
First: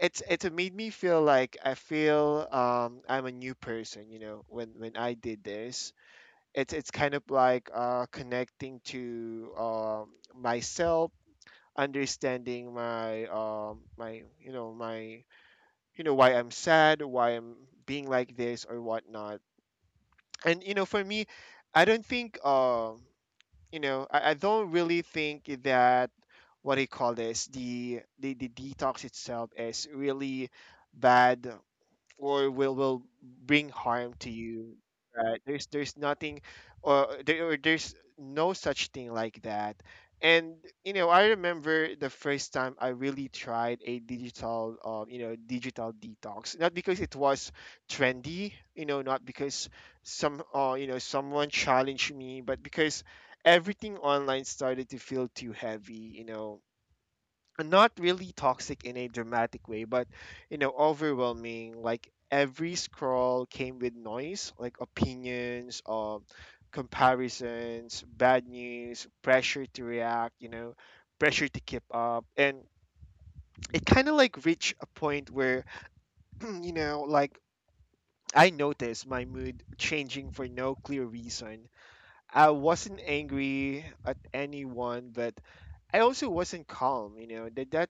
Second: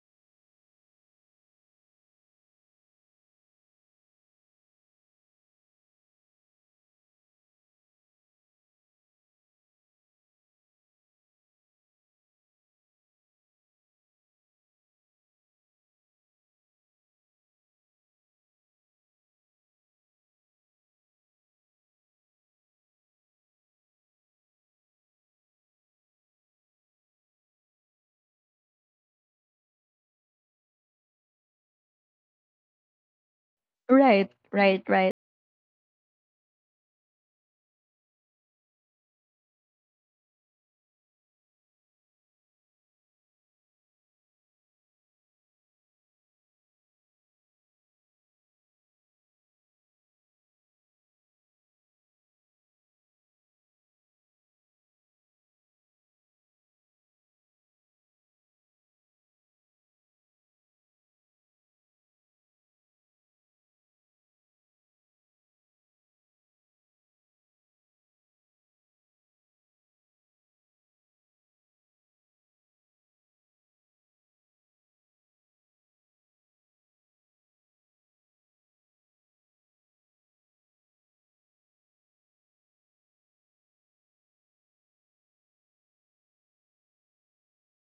it's It's made me feel like I feel, um I'm a new person, you know, when when I did this. It's it's kind of like uh connecting to, um myself, understanding my um my you know, my, you know, why I'm sad, why I'm being like this or whatnot. And you know, for me, I don't think um you know, I, I don't really think that what do you call this, the the, the detox itself is really bad or will will bring harm to
Right,
you,
right, right,
right. There's there's nothing, or there or there's no such thing like that. And you know, I remember the first time I really tried a digital um you know, digital detox, not because it was trendy, you know, not because some uh you know, someone challenged me, but because everything online started to feel too heavy, you know, not really toxic in a dramatic way, but you know, overwhelming. Like every scroll came with noise, like opinions, um, comparisons, bad news, pressure to react, you know, pressure to keep up. And it kind of like reached a point where, you know, like I noticed my mood changing for no clear reason. I wasn't angry at anyone, but I also wasn't calm. You know that that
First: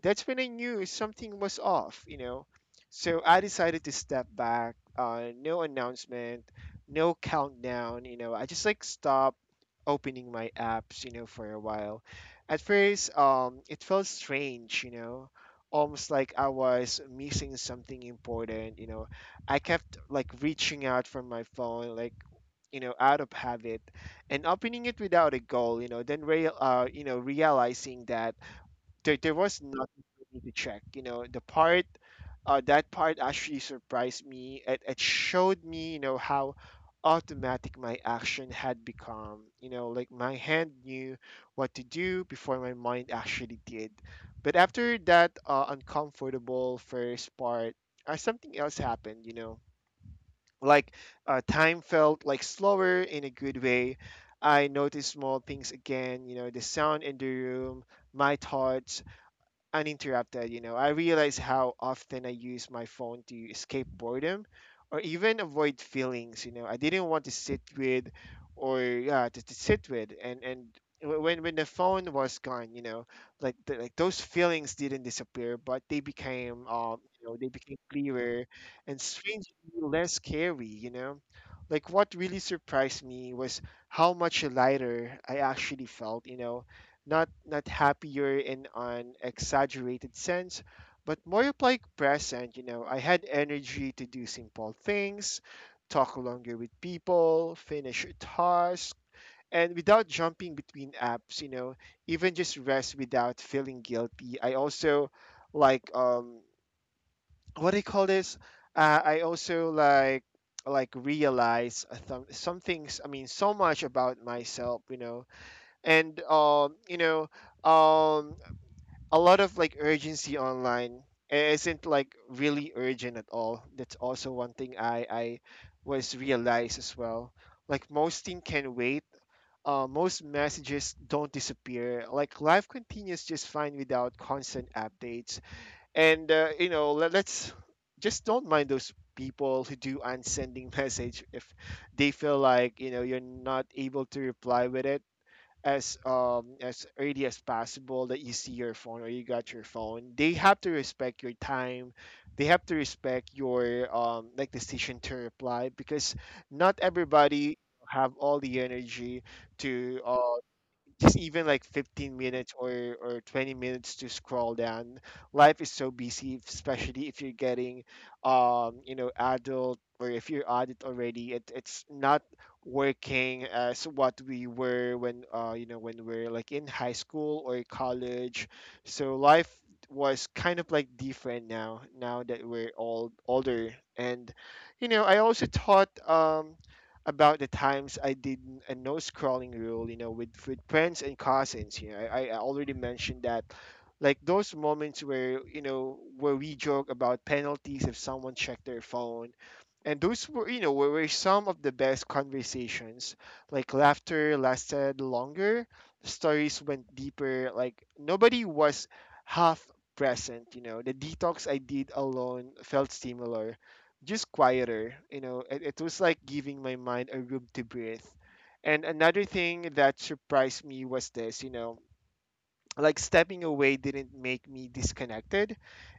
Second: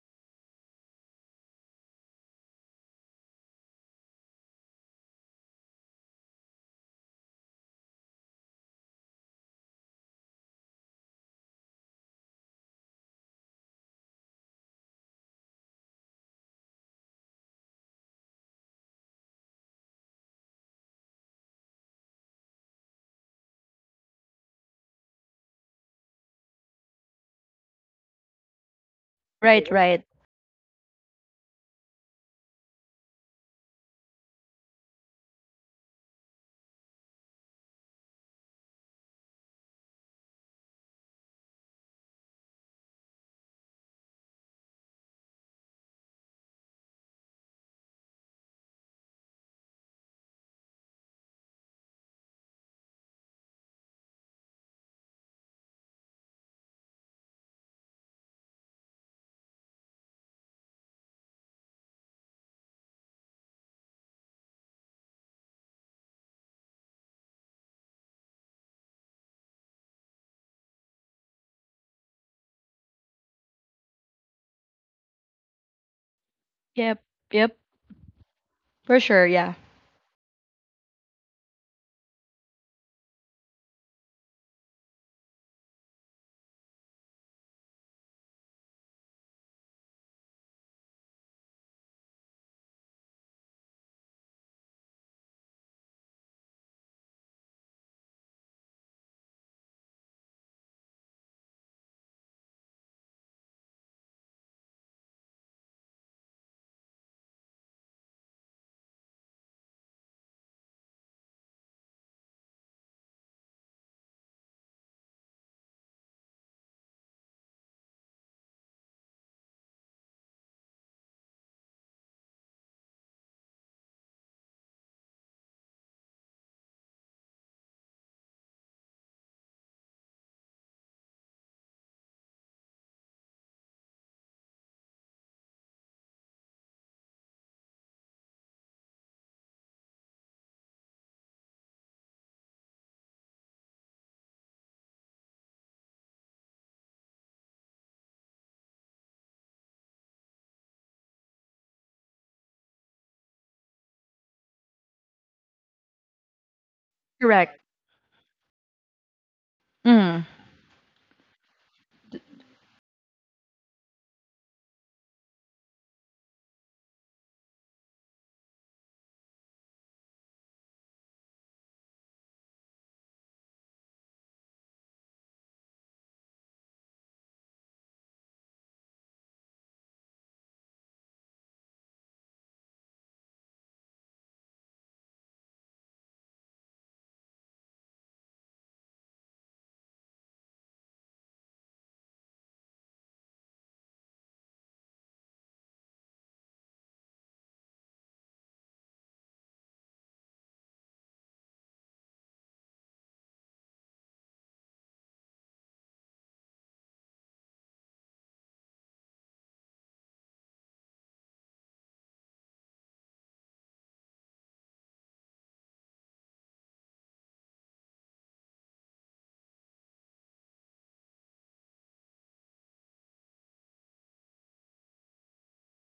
that's when I knew something was off. You know, so I decided to step back. Uh, no announcement, no countdown. You know, I just like stopped opening my apps. You know, for a while. At first, um, it felt strange. You know, almost like I was missing something important. You know, I kept like reaching out from my phone, like you know, out of habit, and opening it without a goal, you know, then real, uh you know, realizing that there, there was
right,
nothing
right.
for me to check, you know. The part, uh that part actually surprised me. It, it showed me, you know, how automatic my action had become, you know, like my hand knew what to do before my mind actually did. But after that uh, uncomfortable first part, uh, something else happened, you know. Like uh, time felt like slower in a good way. I noticed small things again, you know, the sound in the room, my thoughts uninterrupted, you know. I realize how often I use my phone to escape boredom or even avoid feelings, you know, I didn't want to sit with, or yeah, to to sit with. And and wh- when when the phone was gone, you know, like the, like those feelings didn't disappear, but they became, um,
Yep,
you know, they
yep,
became clearer, and
for sure.
strangely
Yeah,
less scary, you know. Like what really surprised me was how much lighter I actually felt, you know, not not happier in an exaggerated sense, but more of like present. You know, I had energy to do simple things, talk longer with people, finish a task, and without jumping between apps. You know, even just rest without feeling guilty. I also like um what do you call this? Uh, I also like like realize uh, some some things. I mean, so much about myself. You know, and um you know um a lot of like urgency online isn't like really urgent at all. That's also one thing I I was realized as well. Like most thing can wait. Uh, most messages don't disappear. Like life continues just fine without constant updates. And uh, you know, let, let's just don't mind those people who do unsending message if they feel like, you know, you're not able to reply with it as um as early as possible, that you see your phone or you got your phone. They have to respect your time, they have to respect your um like decision to reply, because not everybody
correct.
have all the energy to
Mm.
uh just even like fifteen minutes or or twenty minutes to scroll down. Life is so busy, especially if you're getting um you know adult, or if you're adult already. It, it's not working as what we were when uh you know, when we're like in high school or college. So life was kind of like different now, now that we're all older. And you know, I also thought um about the times I did a no scrolling rule, you know, with with friends and cousins. You know, I, I already mentioned that, like those moments where you know where we joke about penalties if someone checked their phone, and those were you know were, were some of the best conversations. Like laughter lasted longer, stories went deeper. Like nobody was half present. You know, the detox I did alone felt similar, just quieter. You know, it, it was like giving my mind a room to breathe. And another thing that surprised me was this, you know, like stepping away didn't make me disconnected.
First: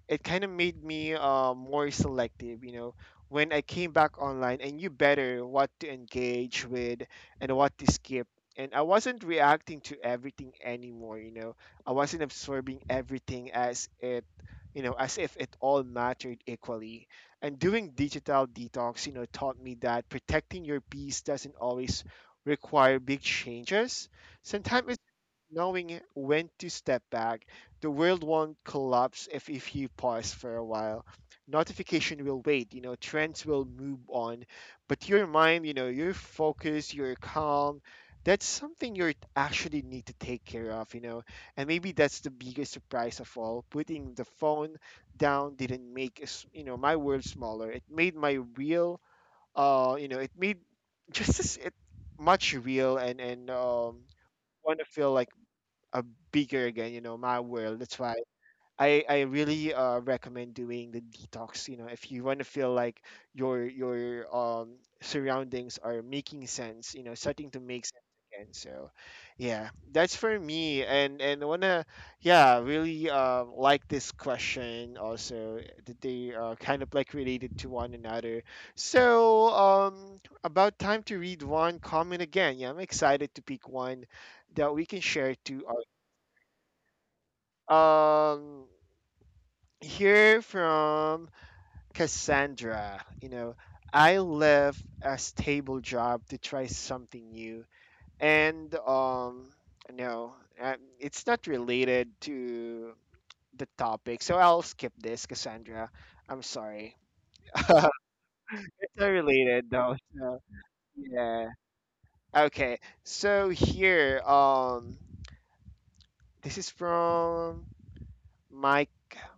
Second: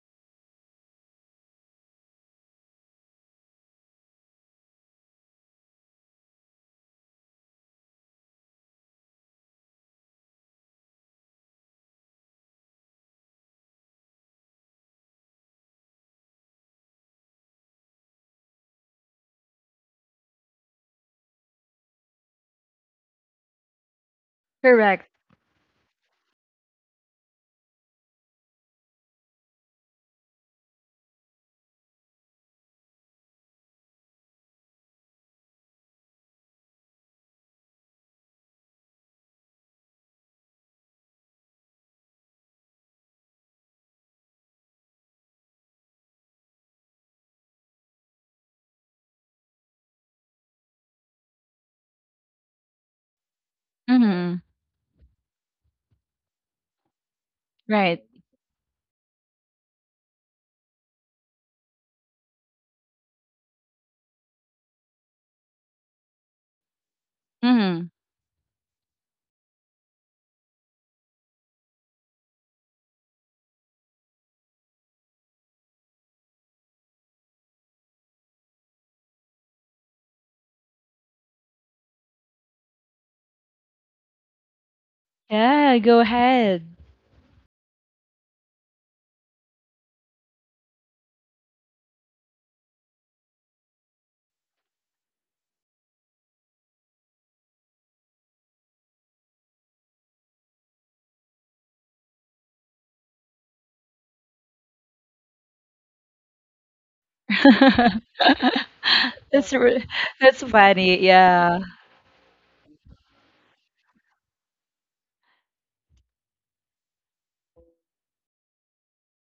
It kind of made me uh, more selective, you know. When I came back online, I knew better what to engage with and what to skip. And I wasn't reacting to everything anymore, you know. I wasn't absorbing everything as it, you know, as if it all mattered equally. And doing digital detox, you know, taught me that protecting your peace doesn't always require big changes. Sometimes
Correct.
knowing when to step back. The world won't collapse if, if you pause for a while. Notification will wait, you know, trends will move on. But your mind, you know, your focus, your calm, that's something you actually need to take care of, you know. And maybe that's the biggest surprise of all. Putting the phone down didn't make, us- you know, my world smaller. It made my real, uh, you know, it made just as it much real and and um,
Mm.
want to feel like uh, bigger again, you know, my world. That's
Right.
why I, I really uh, recommend doing the detox, you know, if you want to feel like your your um surroundings are making sense, you know, starting to make
Mm.
sense again. So yeah, that's for me. And and I wanna yeah, really uh, like this question also, that they are kind of like related to one another. So um about time to read one comment again. Yeah, I'm excited to pick one that we can share to.
Yeah, go ahead.
um Here from Cassandra, you know, I left a stable job to try something new and um no, um, it's not related to the topic, so I'll skip this, Cassandra. I'm sorry, it's not
that's
related
re-
though. So
that's funny.
yeah.
Yeah,
Okay, so here, um this is from Mike,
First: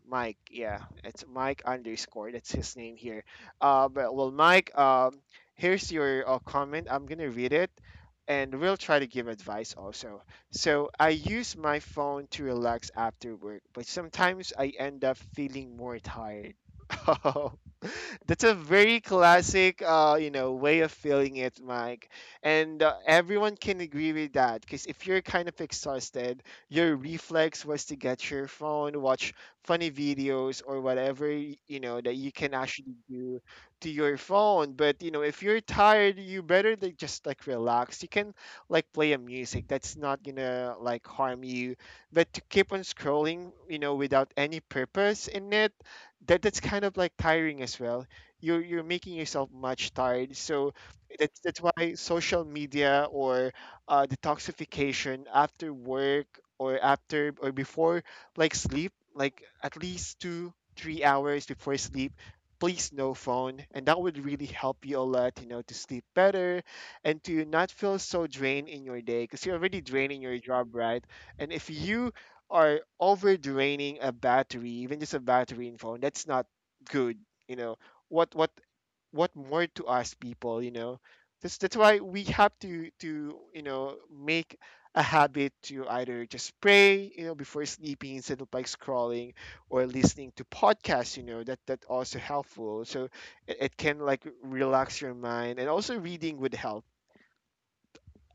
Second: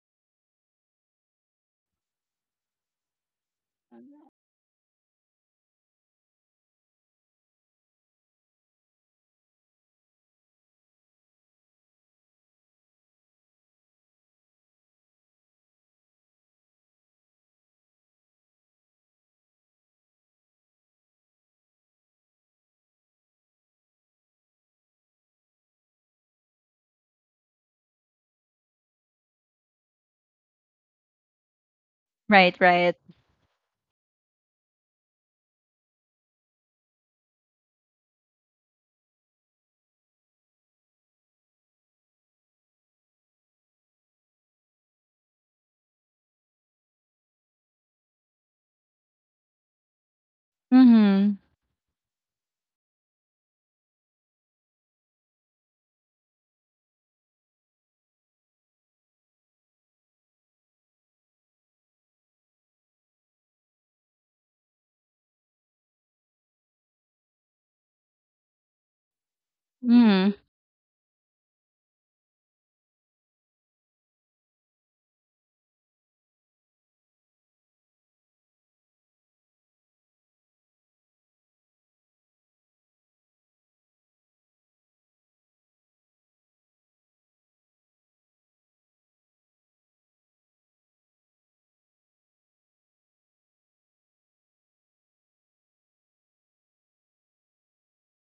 Mike, yeah, it's Mike underscore. That's his name here. Uh, but, well, Mike, um, here's your uh, comment. I'm gonna read it, and we'll try to give advice also. So I use my phone to relax after work, but sometimes I end up feeling more tired. Oh, that's a very classic, uh, you know, way of feeling it, Mike. And uh, everyone can agree with that, because if you're kind of exhausted, your reflex was to get your phone, watch funny videos or whatever y- you know that you can
right,
actually
right.
do to your phone. But you know, if you're tired, you better like, just like relax. You can like play a music that's not gonna like harm you. But to keep on scrolling, you know, without any purpose in it, that that's kind of like tiring as well. You're you're making yourself much tired. So that's
Mm.
that's why social media or uh, detoxification after work or after or before like sleep, like at least two, three hours before sleep. Please no phone, and that would really help you a lot, you know, to sleep better and to not feel so drained in your day, because you're already drained in
Mm.
your job, right? And if you are over draining a battery, even just a battery in phone, that's not good, you know. What what what more to us people, you know, that's that's why we have to to you know make a habit to either just pray, you know, before sleeping, instead of like scrolling or listening to podcasts. You know, that that also helpful. So it, it can like relax your mind, and also reading would help.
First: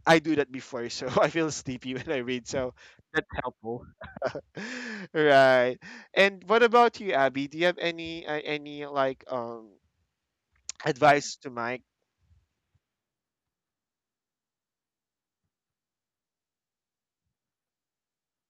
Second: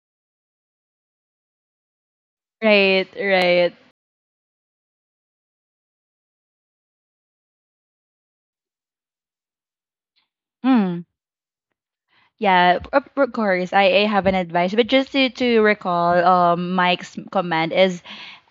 I do that before, so I feel sleepy when I read, so
Right,
that's
right.
helpful. Right. And what about you, Abby, do you have any uh, any like um
Mm.
advice to Mike?
Yeah, of of course. I, I have an advice, but just to, to recall, um, Mike's command is,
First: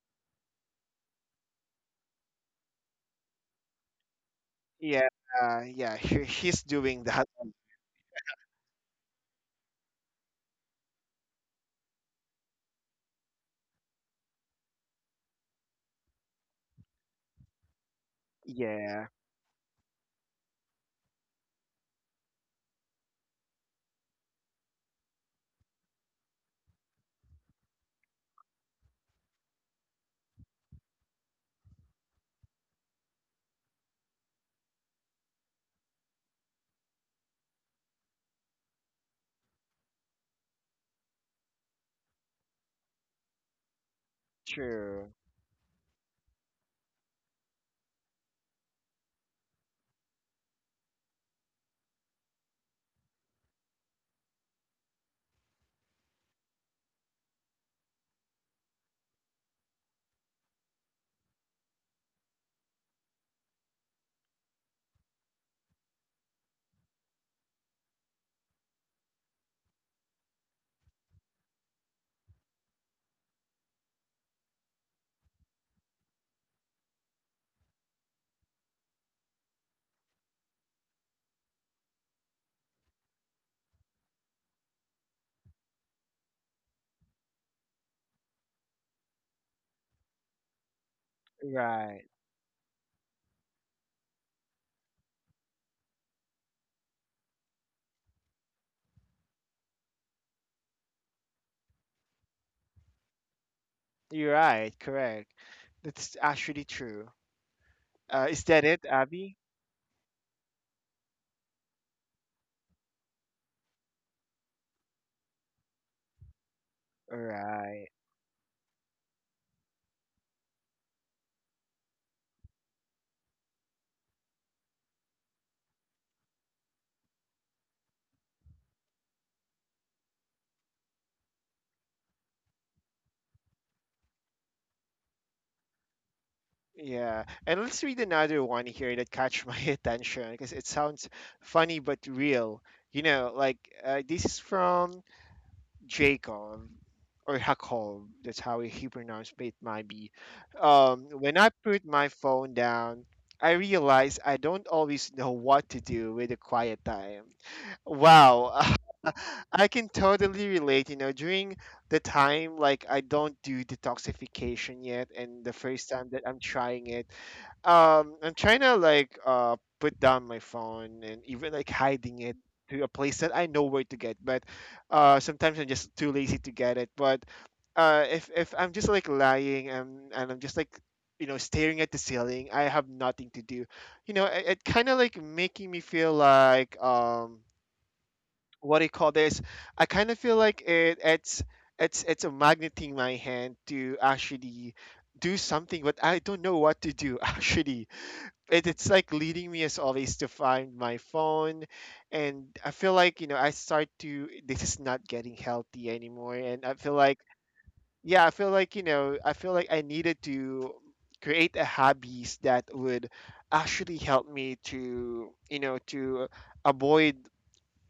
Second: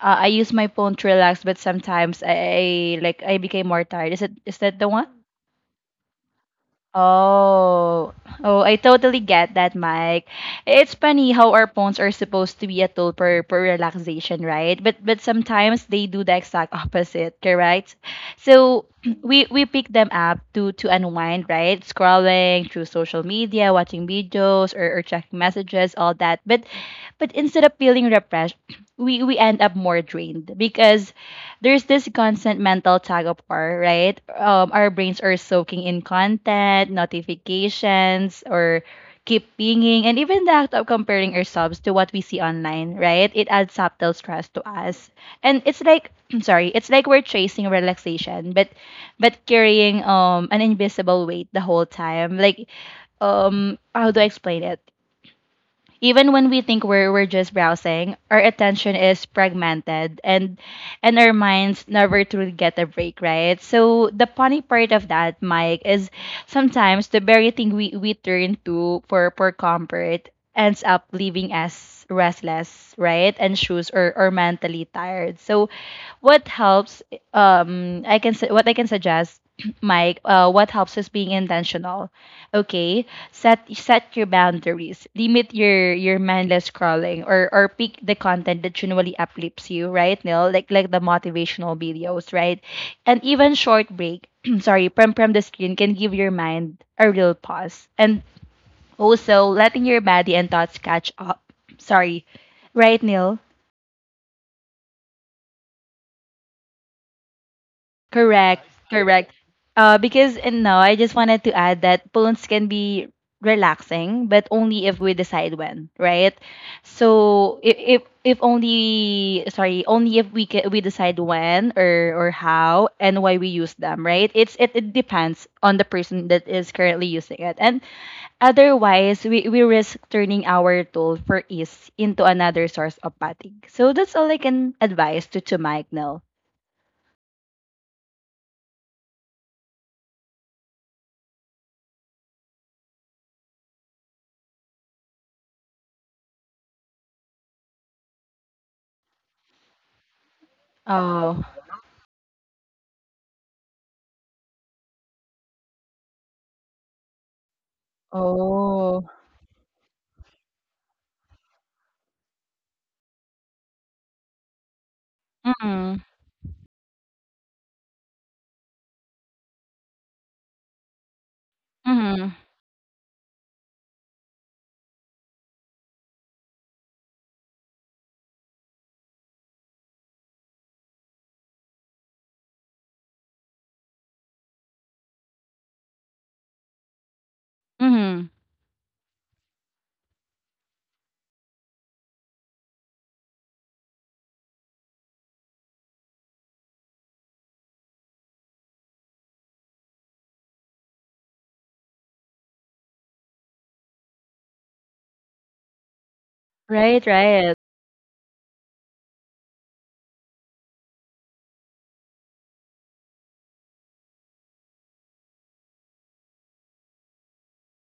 uh, I use my phone to relax, but sometimes I, I like I became more tired. Is it is that the one?
Yeah. uh, yeah, he, he's doing that.
Oh, oh, I totally get that, Mike. It's funny how our phones are supposed to be a tool for, for relaxation, right? But but sometimes they do the exact opposite, correct? So
Yeah,
we we pick them up to to unwind, right? Scrolling through social media, watching videos, or, or checking messages, all that. But but instead of feeling refreshed, we we end up more drained, because there's this constant mental tug of war, right? Um, our brains are soaking in content, notifications, or keep pinging, and even the act of comparing ourselves to what we see online, right? It adds subtle stress to us,
true.
and it's like, I'm sorry, it's like we're chasing relaxation, but but carrying um an invisible weight the whole time, like, um how do I explain it? Even when we think we're we're just browsing, our attention is fragmented, and and our minds never truly get a break, right? So the funny part of that, Mike, is sometimes the very thing we, we turn to for, for comfort ends up leaving us restless, right? And shoes, or, or mentally tired. So what helps, um I can su- what I can suggest, Mike, uh, what helps is being intentional. Okay, set set your boundaries. Limit your your mindless scrolling, or or pick the content that genuinely uplifts you, right, Neil? Like like the motivational
Right.
videos, right? And even short break, sorry, from from the screen can give your mind a real pause. And also letting your body and thoughts catch up. Sorry, right, Neil?
You're right, correct. That's actually true. Uh, is that
Correct,
it,
correct.
Abby?
Uh, because and now I just wanted to add that phones can be relaxing, but only if we decide when, right? So if
Right.
if, if only, sorry, only if we can, we decide when, or or how and why we use them, right? It's it, it depends on the person that is currently using it, and otherwise we we risk turning our tool for ease into another source of fatigue. So that's all I can advise to to Mike now.
Yeah. And let's read another one here that catch my attention because it sounds funny but real. You know, like uh, this is from Jacob or Jacob, that's how he pronounced it might be. Um, when
Oh.
I put my phone down, I realize I don't always know what to do with a quiet time. Wow.
Oh.
I can totally relate, you know. During the time like I don't do detoxification yet, and the first
Mhm,
time that I'm trying it, um I'm trying to like uh put down my phone and even like hiding
mhm,
it to a place that I know where to get. But uh sometimes I'm just too lazy to get it. But uh if if I'm just like lying and and I'm just like, you know, staring at the ceiling, I have nothing to do. You know, it, it kind of like making me feel like um
mhm.
what do you call this? I kind of feel like it it's it's it's a magnet in my hand to actually do something, but I don't know what to do. Actually, it, it's like leading me as always to find my phone, and I feel like, you know, I start to, this is not getting healthy anymore, and I feel
Right,
like,
right.
yeah, I feel like, you know, I feel like I needed to create a hobbies that would actually help me to, you know, to avoid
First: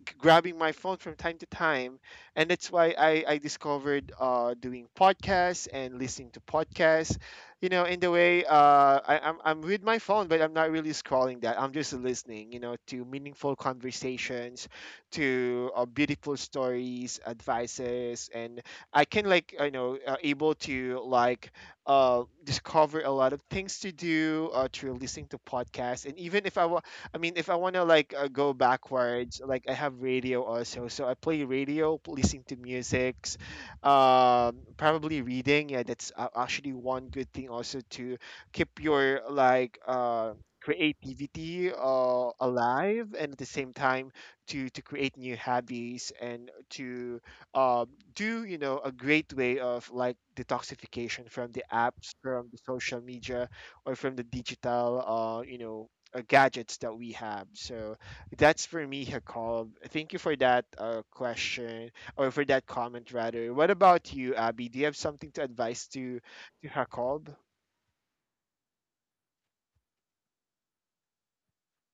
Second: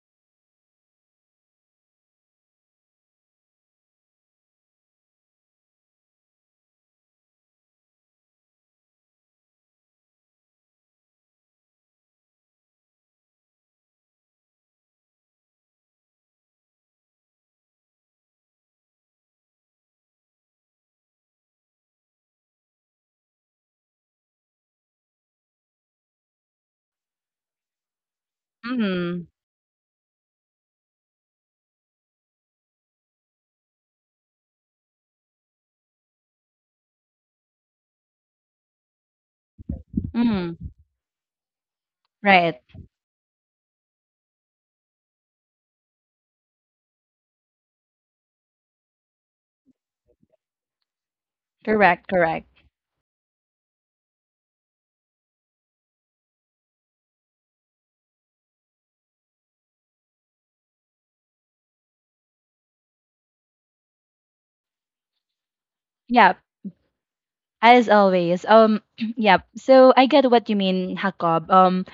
like grabbing my phone from time to time. And that's why I I discovered uh doing podcasts and listening to podcasts. You know, in the way uh I, I'm I'm with my phone, but I'm not really scrolling that. I'm just listening. You know, to meaningful conversations, to uh, beautiful stories, advices, and I can like you know uh, able to like uh discover a lot of things to do uh, through listening to podcasts. And even if I I mean, if I want to like uh, go
Mhm,
backwards, like I have radio also, so I play radio, listening to musics, um, probably reading. Yeah, that's a- actually one good thing also to keep your like uh
mhm.
creativity uh
Right.
alive, and at the same time to to create new hobbies and to um do you know, a great way of like detoxification from the
Correct,
apps,
correct.
from the social media, or from the digital uh you know uh, gadgets that we have. So that's for me, Hakal. Thank you for that uh, question or for that comment, rather. What about you, Abby? Do you have something to advise to
Yeah,
to Hakal?
as always, um, yeah. So I get what you mean, Jacob. Um,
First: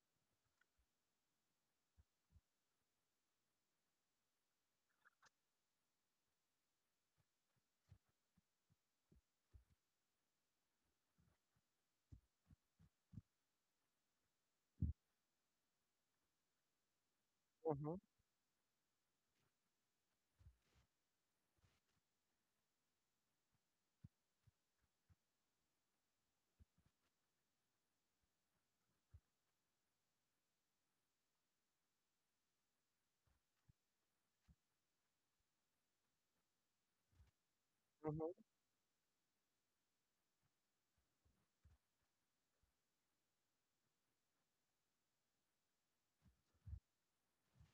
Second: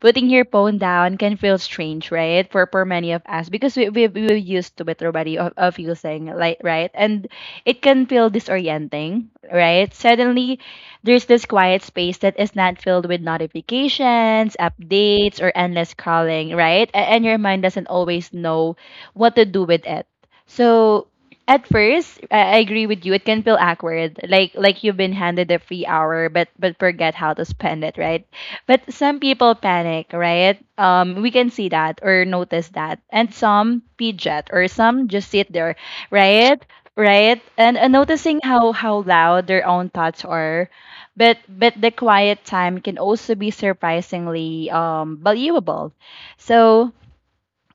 Putting your phone down can feel strange, right? For for many of us, because we we we used to it already, of, of using, like, right, and it can feel disorienting, right? Suddenly, there's this quiet space that is not filled with notifications, updates, or endless calling, right? A- And your mind doesn't
Hmm.
always know what to do with it. So at first, I I agree with you. It can feel awkward, like like you've been handed a free hour, but but forget how to spend it, right? But some people panic, right? Um, we can see that or notice that, and some fidget or some just sit there, right? Right? And, and
Hmm.
noticing how how loud their own thoughts are, but but the quiet time can also be surprisingly um valuable. So,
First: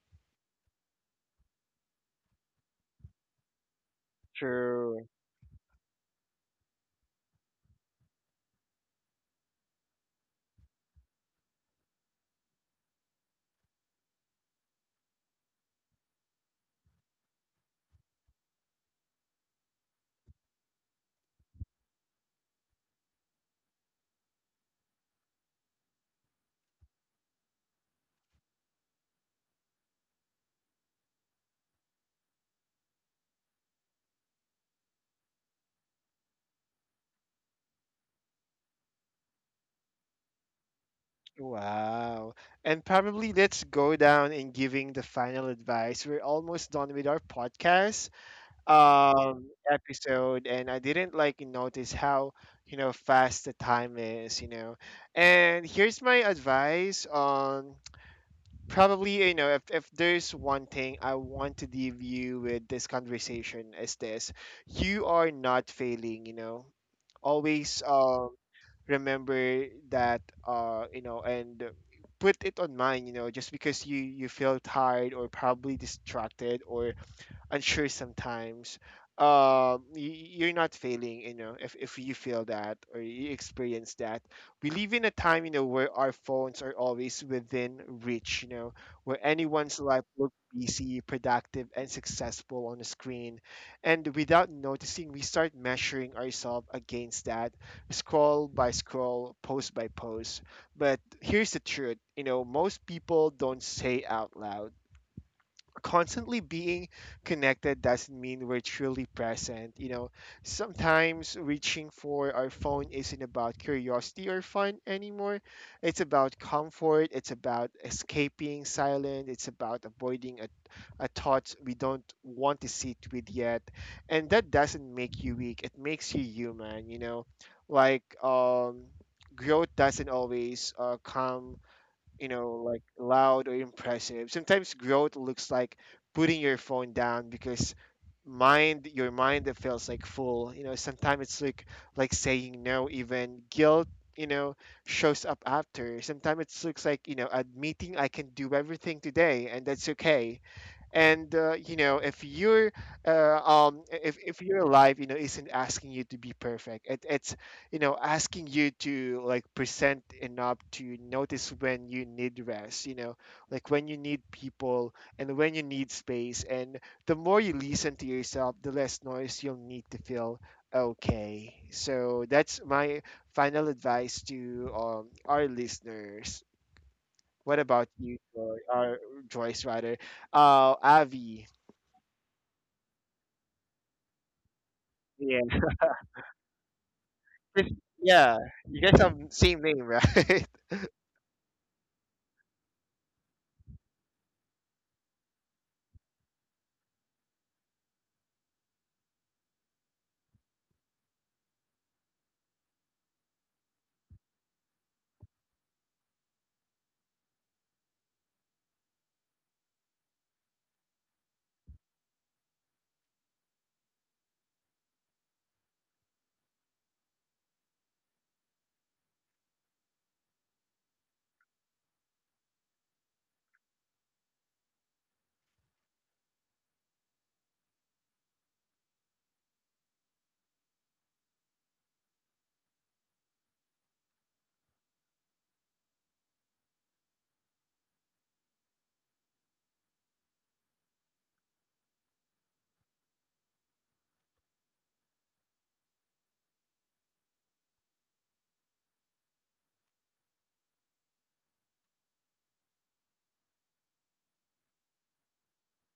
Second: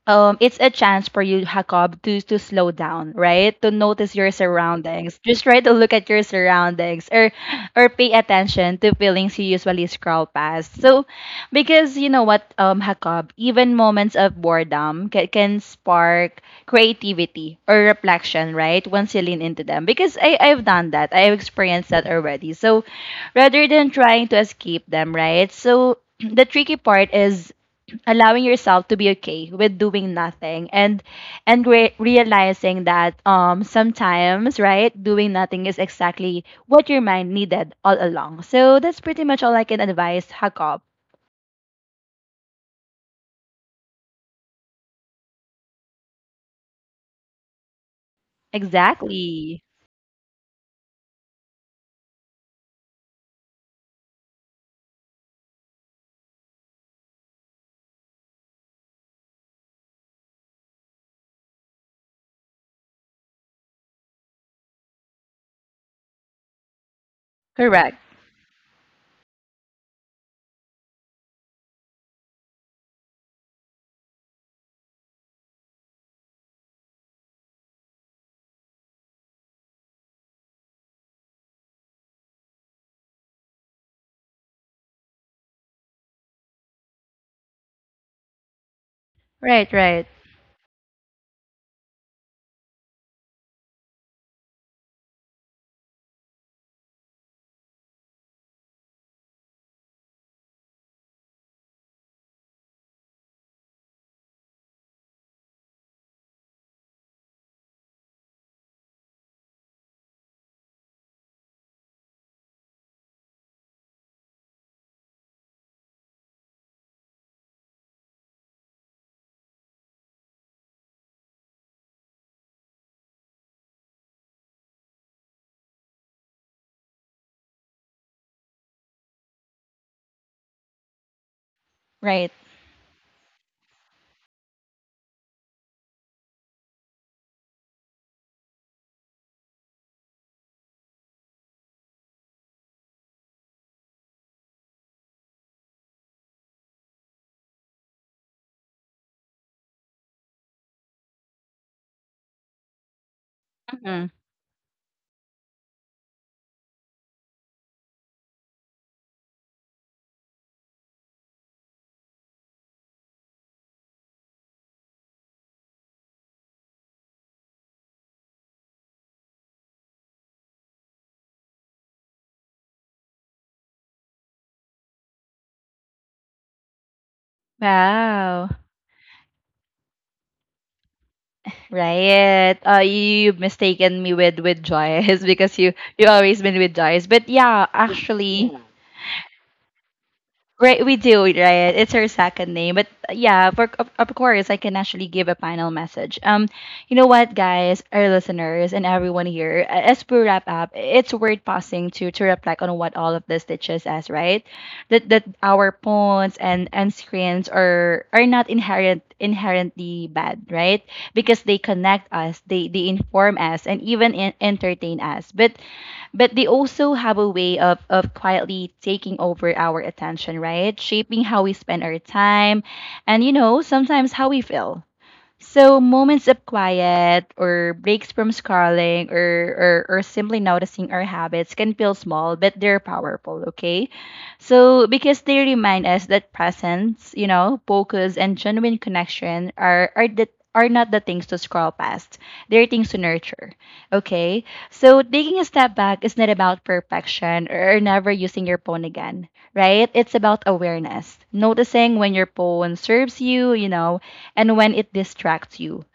um, it's a chance for you, Jacob, to to slow down, right? To notice your
True.
surroundings. Just try to look at your surroundings, or or pay attention to feelings you usually scroll past. So, because you know what, um, Jacob, even moments of boredom can, can spark creativity or reflection, right? Once you lean into them, because I I've done that. I've experienced that already. So, rather than trying to escape them, right? So the tricky part is allowing yourself to be okay with doing nothing, and and re- realizing that um sometimes, right, doing nothing is exactly what your mind needed all along. So that's pretty much all I can advise, Hakop.
Wow. And probably let's go down in giving the final advice. We're almost done with our podcast um
Exactly.
episode, and I didn't like notice how, you know, fast the time is, you know. And here's my advice on probably, you know, if, if there's one thing I want to leave you with this conversation, is this: you are not failing, you know, always.
Correct.
Um remember that, uh you know, and put it on mind, you know. Just because you you feel tired or probably distracted or unsure sometimes, um y- you're not failing, you know, if, if you feel that or you experience that. We live in a time, you know, where our phones are always within reach, you know, where
Right,
anyone's life
right,
looks busy, productive, and successful on the screen, and without noticing we start measuring ourselves against that, scroll by scroll, post by post. But here's the truth, you know, most people don't say out loud: constantly being connected doesn't mean we're truly present. You know, sometimes reaching for our phone isn't about curiosity or fun anymore. It's about comfort, it's about escaping silence, it's about avoiding a, a thought we don't want to sit with yet. And that doesn't make you weak, it makes you human, you know. Like, um, growth doesn't always uh, come, you
right.
know, like loud or impressive. Sometimes growth looks like putting your phone down because mind your mind that feels like full. You know, sometimes it's like like saying no even guilt, you know, shows up after. Sometimes it looks like, you know, admitting I can do everything today and that's okay. And uh, you know, if you're uh, um
Mhm.
if, if your life, you know, isn't asking you to be perfect, it, it's you know asking you to like present enough to notice when you need rest, you know, like when you need people and when you need space. And the more you listen to yourself, the less noise you'll need to feel okay. So that's my final advice to, um, our listeners. What about you,
Wow.
Joy, or Joyce rather? Uh, Avi.
Right. uh you you've mistaken me with with Joyce
Yeah.
because you you always been with Joyce, but yeah,
Yeah.
actually,
You guys have same name, right?
right, we do, right? It's her second name, but uh, yeah, for, of, of course, I can actually give a final message. Um, you know what, guys, our listeners and everyone here, a- as we wrap up, it's worth pausing to to reflect on what all of this teaches us, right? That that our phones and and screens are are not inherent inherently bad, right? Because they connect us, they they inform us, and even en- entertain us, but but they also have a way of, of quietly taking over our attention, right? Shaping how we spend our time and, you know, sometimes how we feel. So moments of quiet or breaks from scrolling or, or or simply noticing our habits can feel small, but they're powerful, okay? So because they remind us that presence, you know, focus and genuine connection are are the are not the things to scroll past. They're things to nurture. Okay? So taking a step back is not about perfection or never using your phone again, right? It's about awareness. Noticing when your phone serves you, you know, and when it distracts you,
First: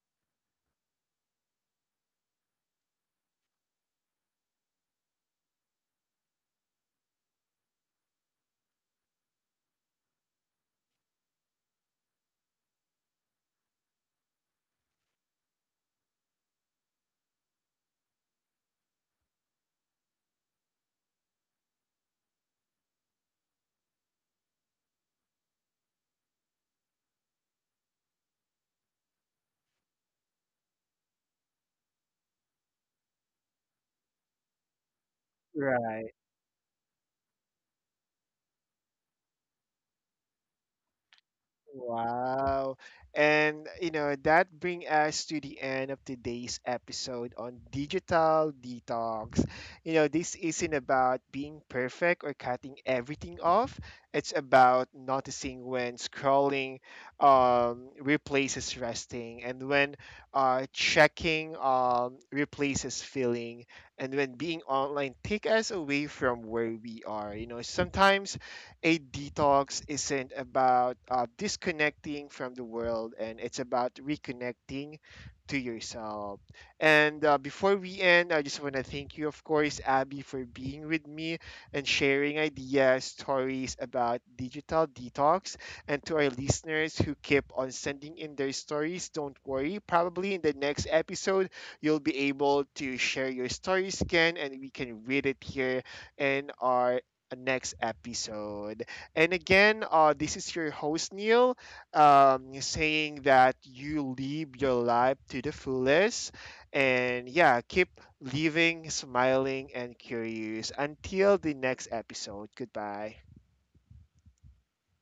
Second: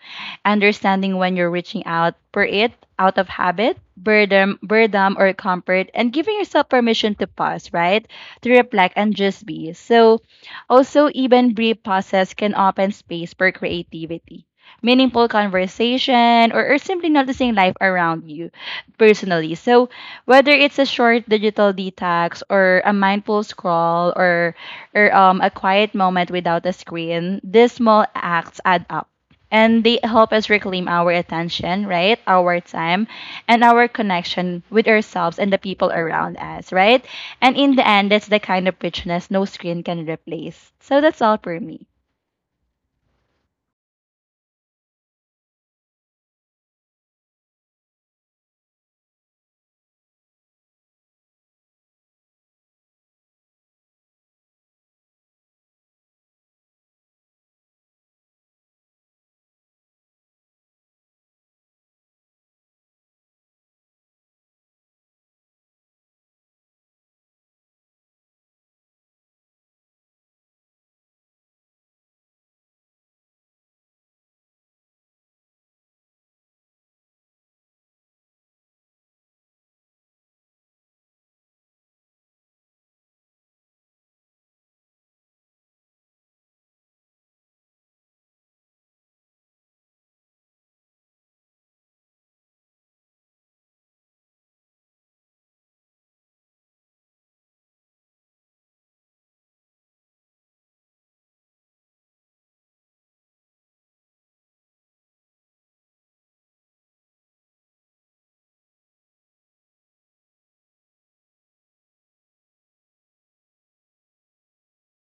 understanding when you're reaching out for it out of habit, boredom, boredom or comfort, and giving yourself permission to pause, right? To reflect and just be. So also even brief pauses can open space for creativity. Meaningful conversation, or, or simply noticing life around you personally. So whether it's a short digital detox or a mindful scroll, or or um, a quiet moment without a screen, these small acts add up, and they help us reclaim our attention, right? Our time and our connection with ourselves and the people
Right.
around us, right? And in the end, that's the kind of richness no screen can replace. So that's all for me.
Wow. And you know, that brings us to the end of today's episode on digital detox. You know, this isn't about being perfect or cutting everything off. It's about noticing when scrolling um replaces resting, and when uh checking um replaces feeling, and when being online take us away from where we are. You know, sometimes a detox isn't about uh, disconnecting from the world, and it's about reconnecting to yourself. And uh, before we end, I just want to thank you, of course, Abby, for being with me and sharing ideas, stories about digital detox. And to our listeners who keep on sending in their stories, don't worry. Probably in the next episode, you'll be able to share your stories again, and we can read it here in our next episode. And again, uh, this is your host, Neil, um, saying that you live your life to the fullest. And yeah, keep living, smiling, and curious. Until the next episode. Goodbye.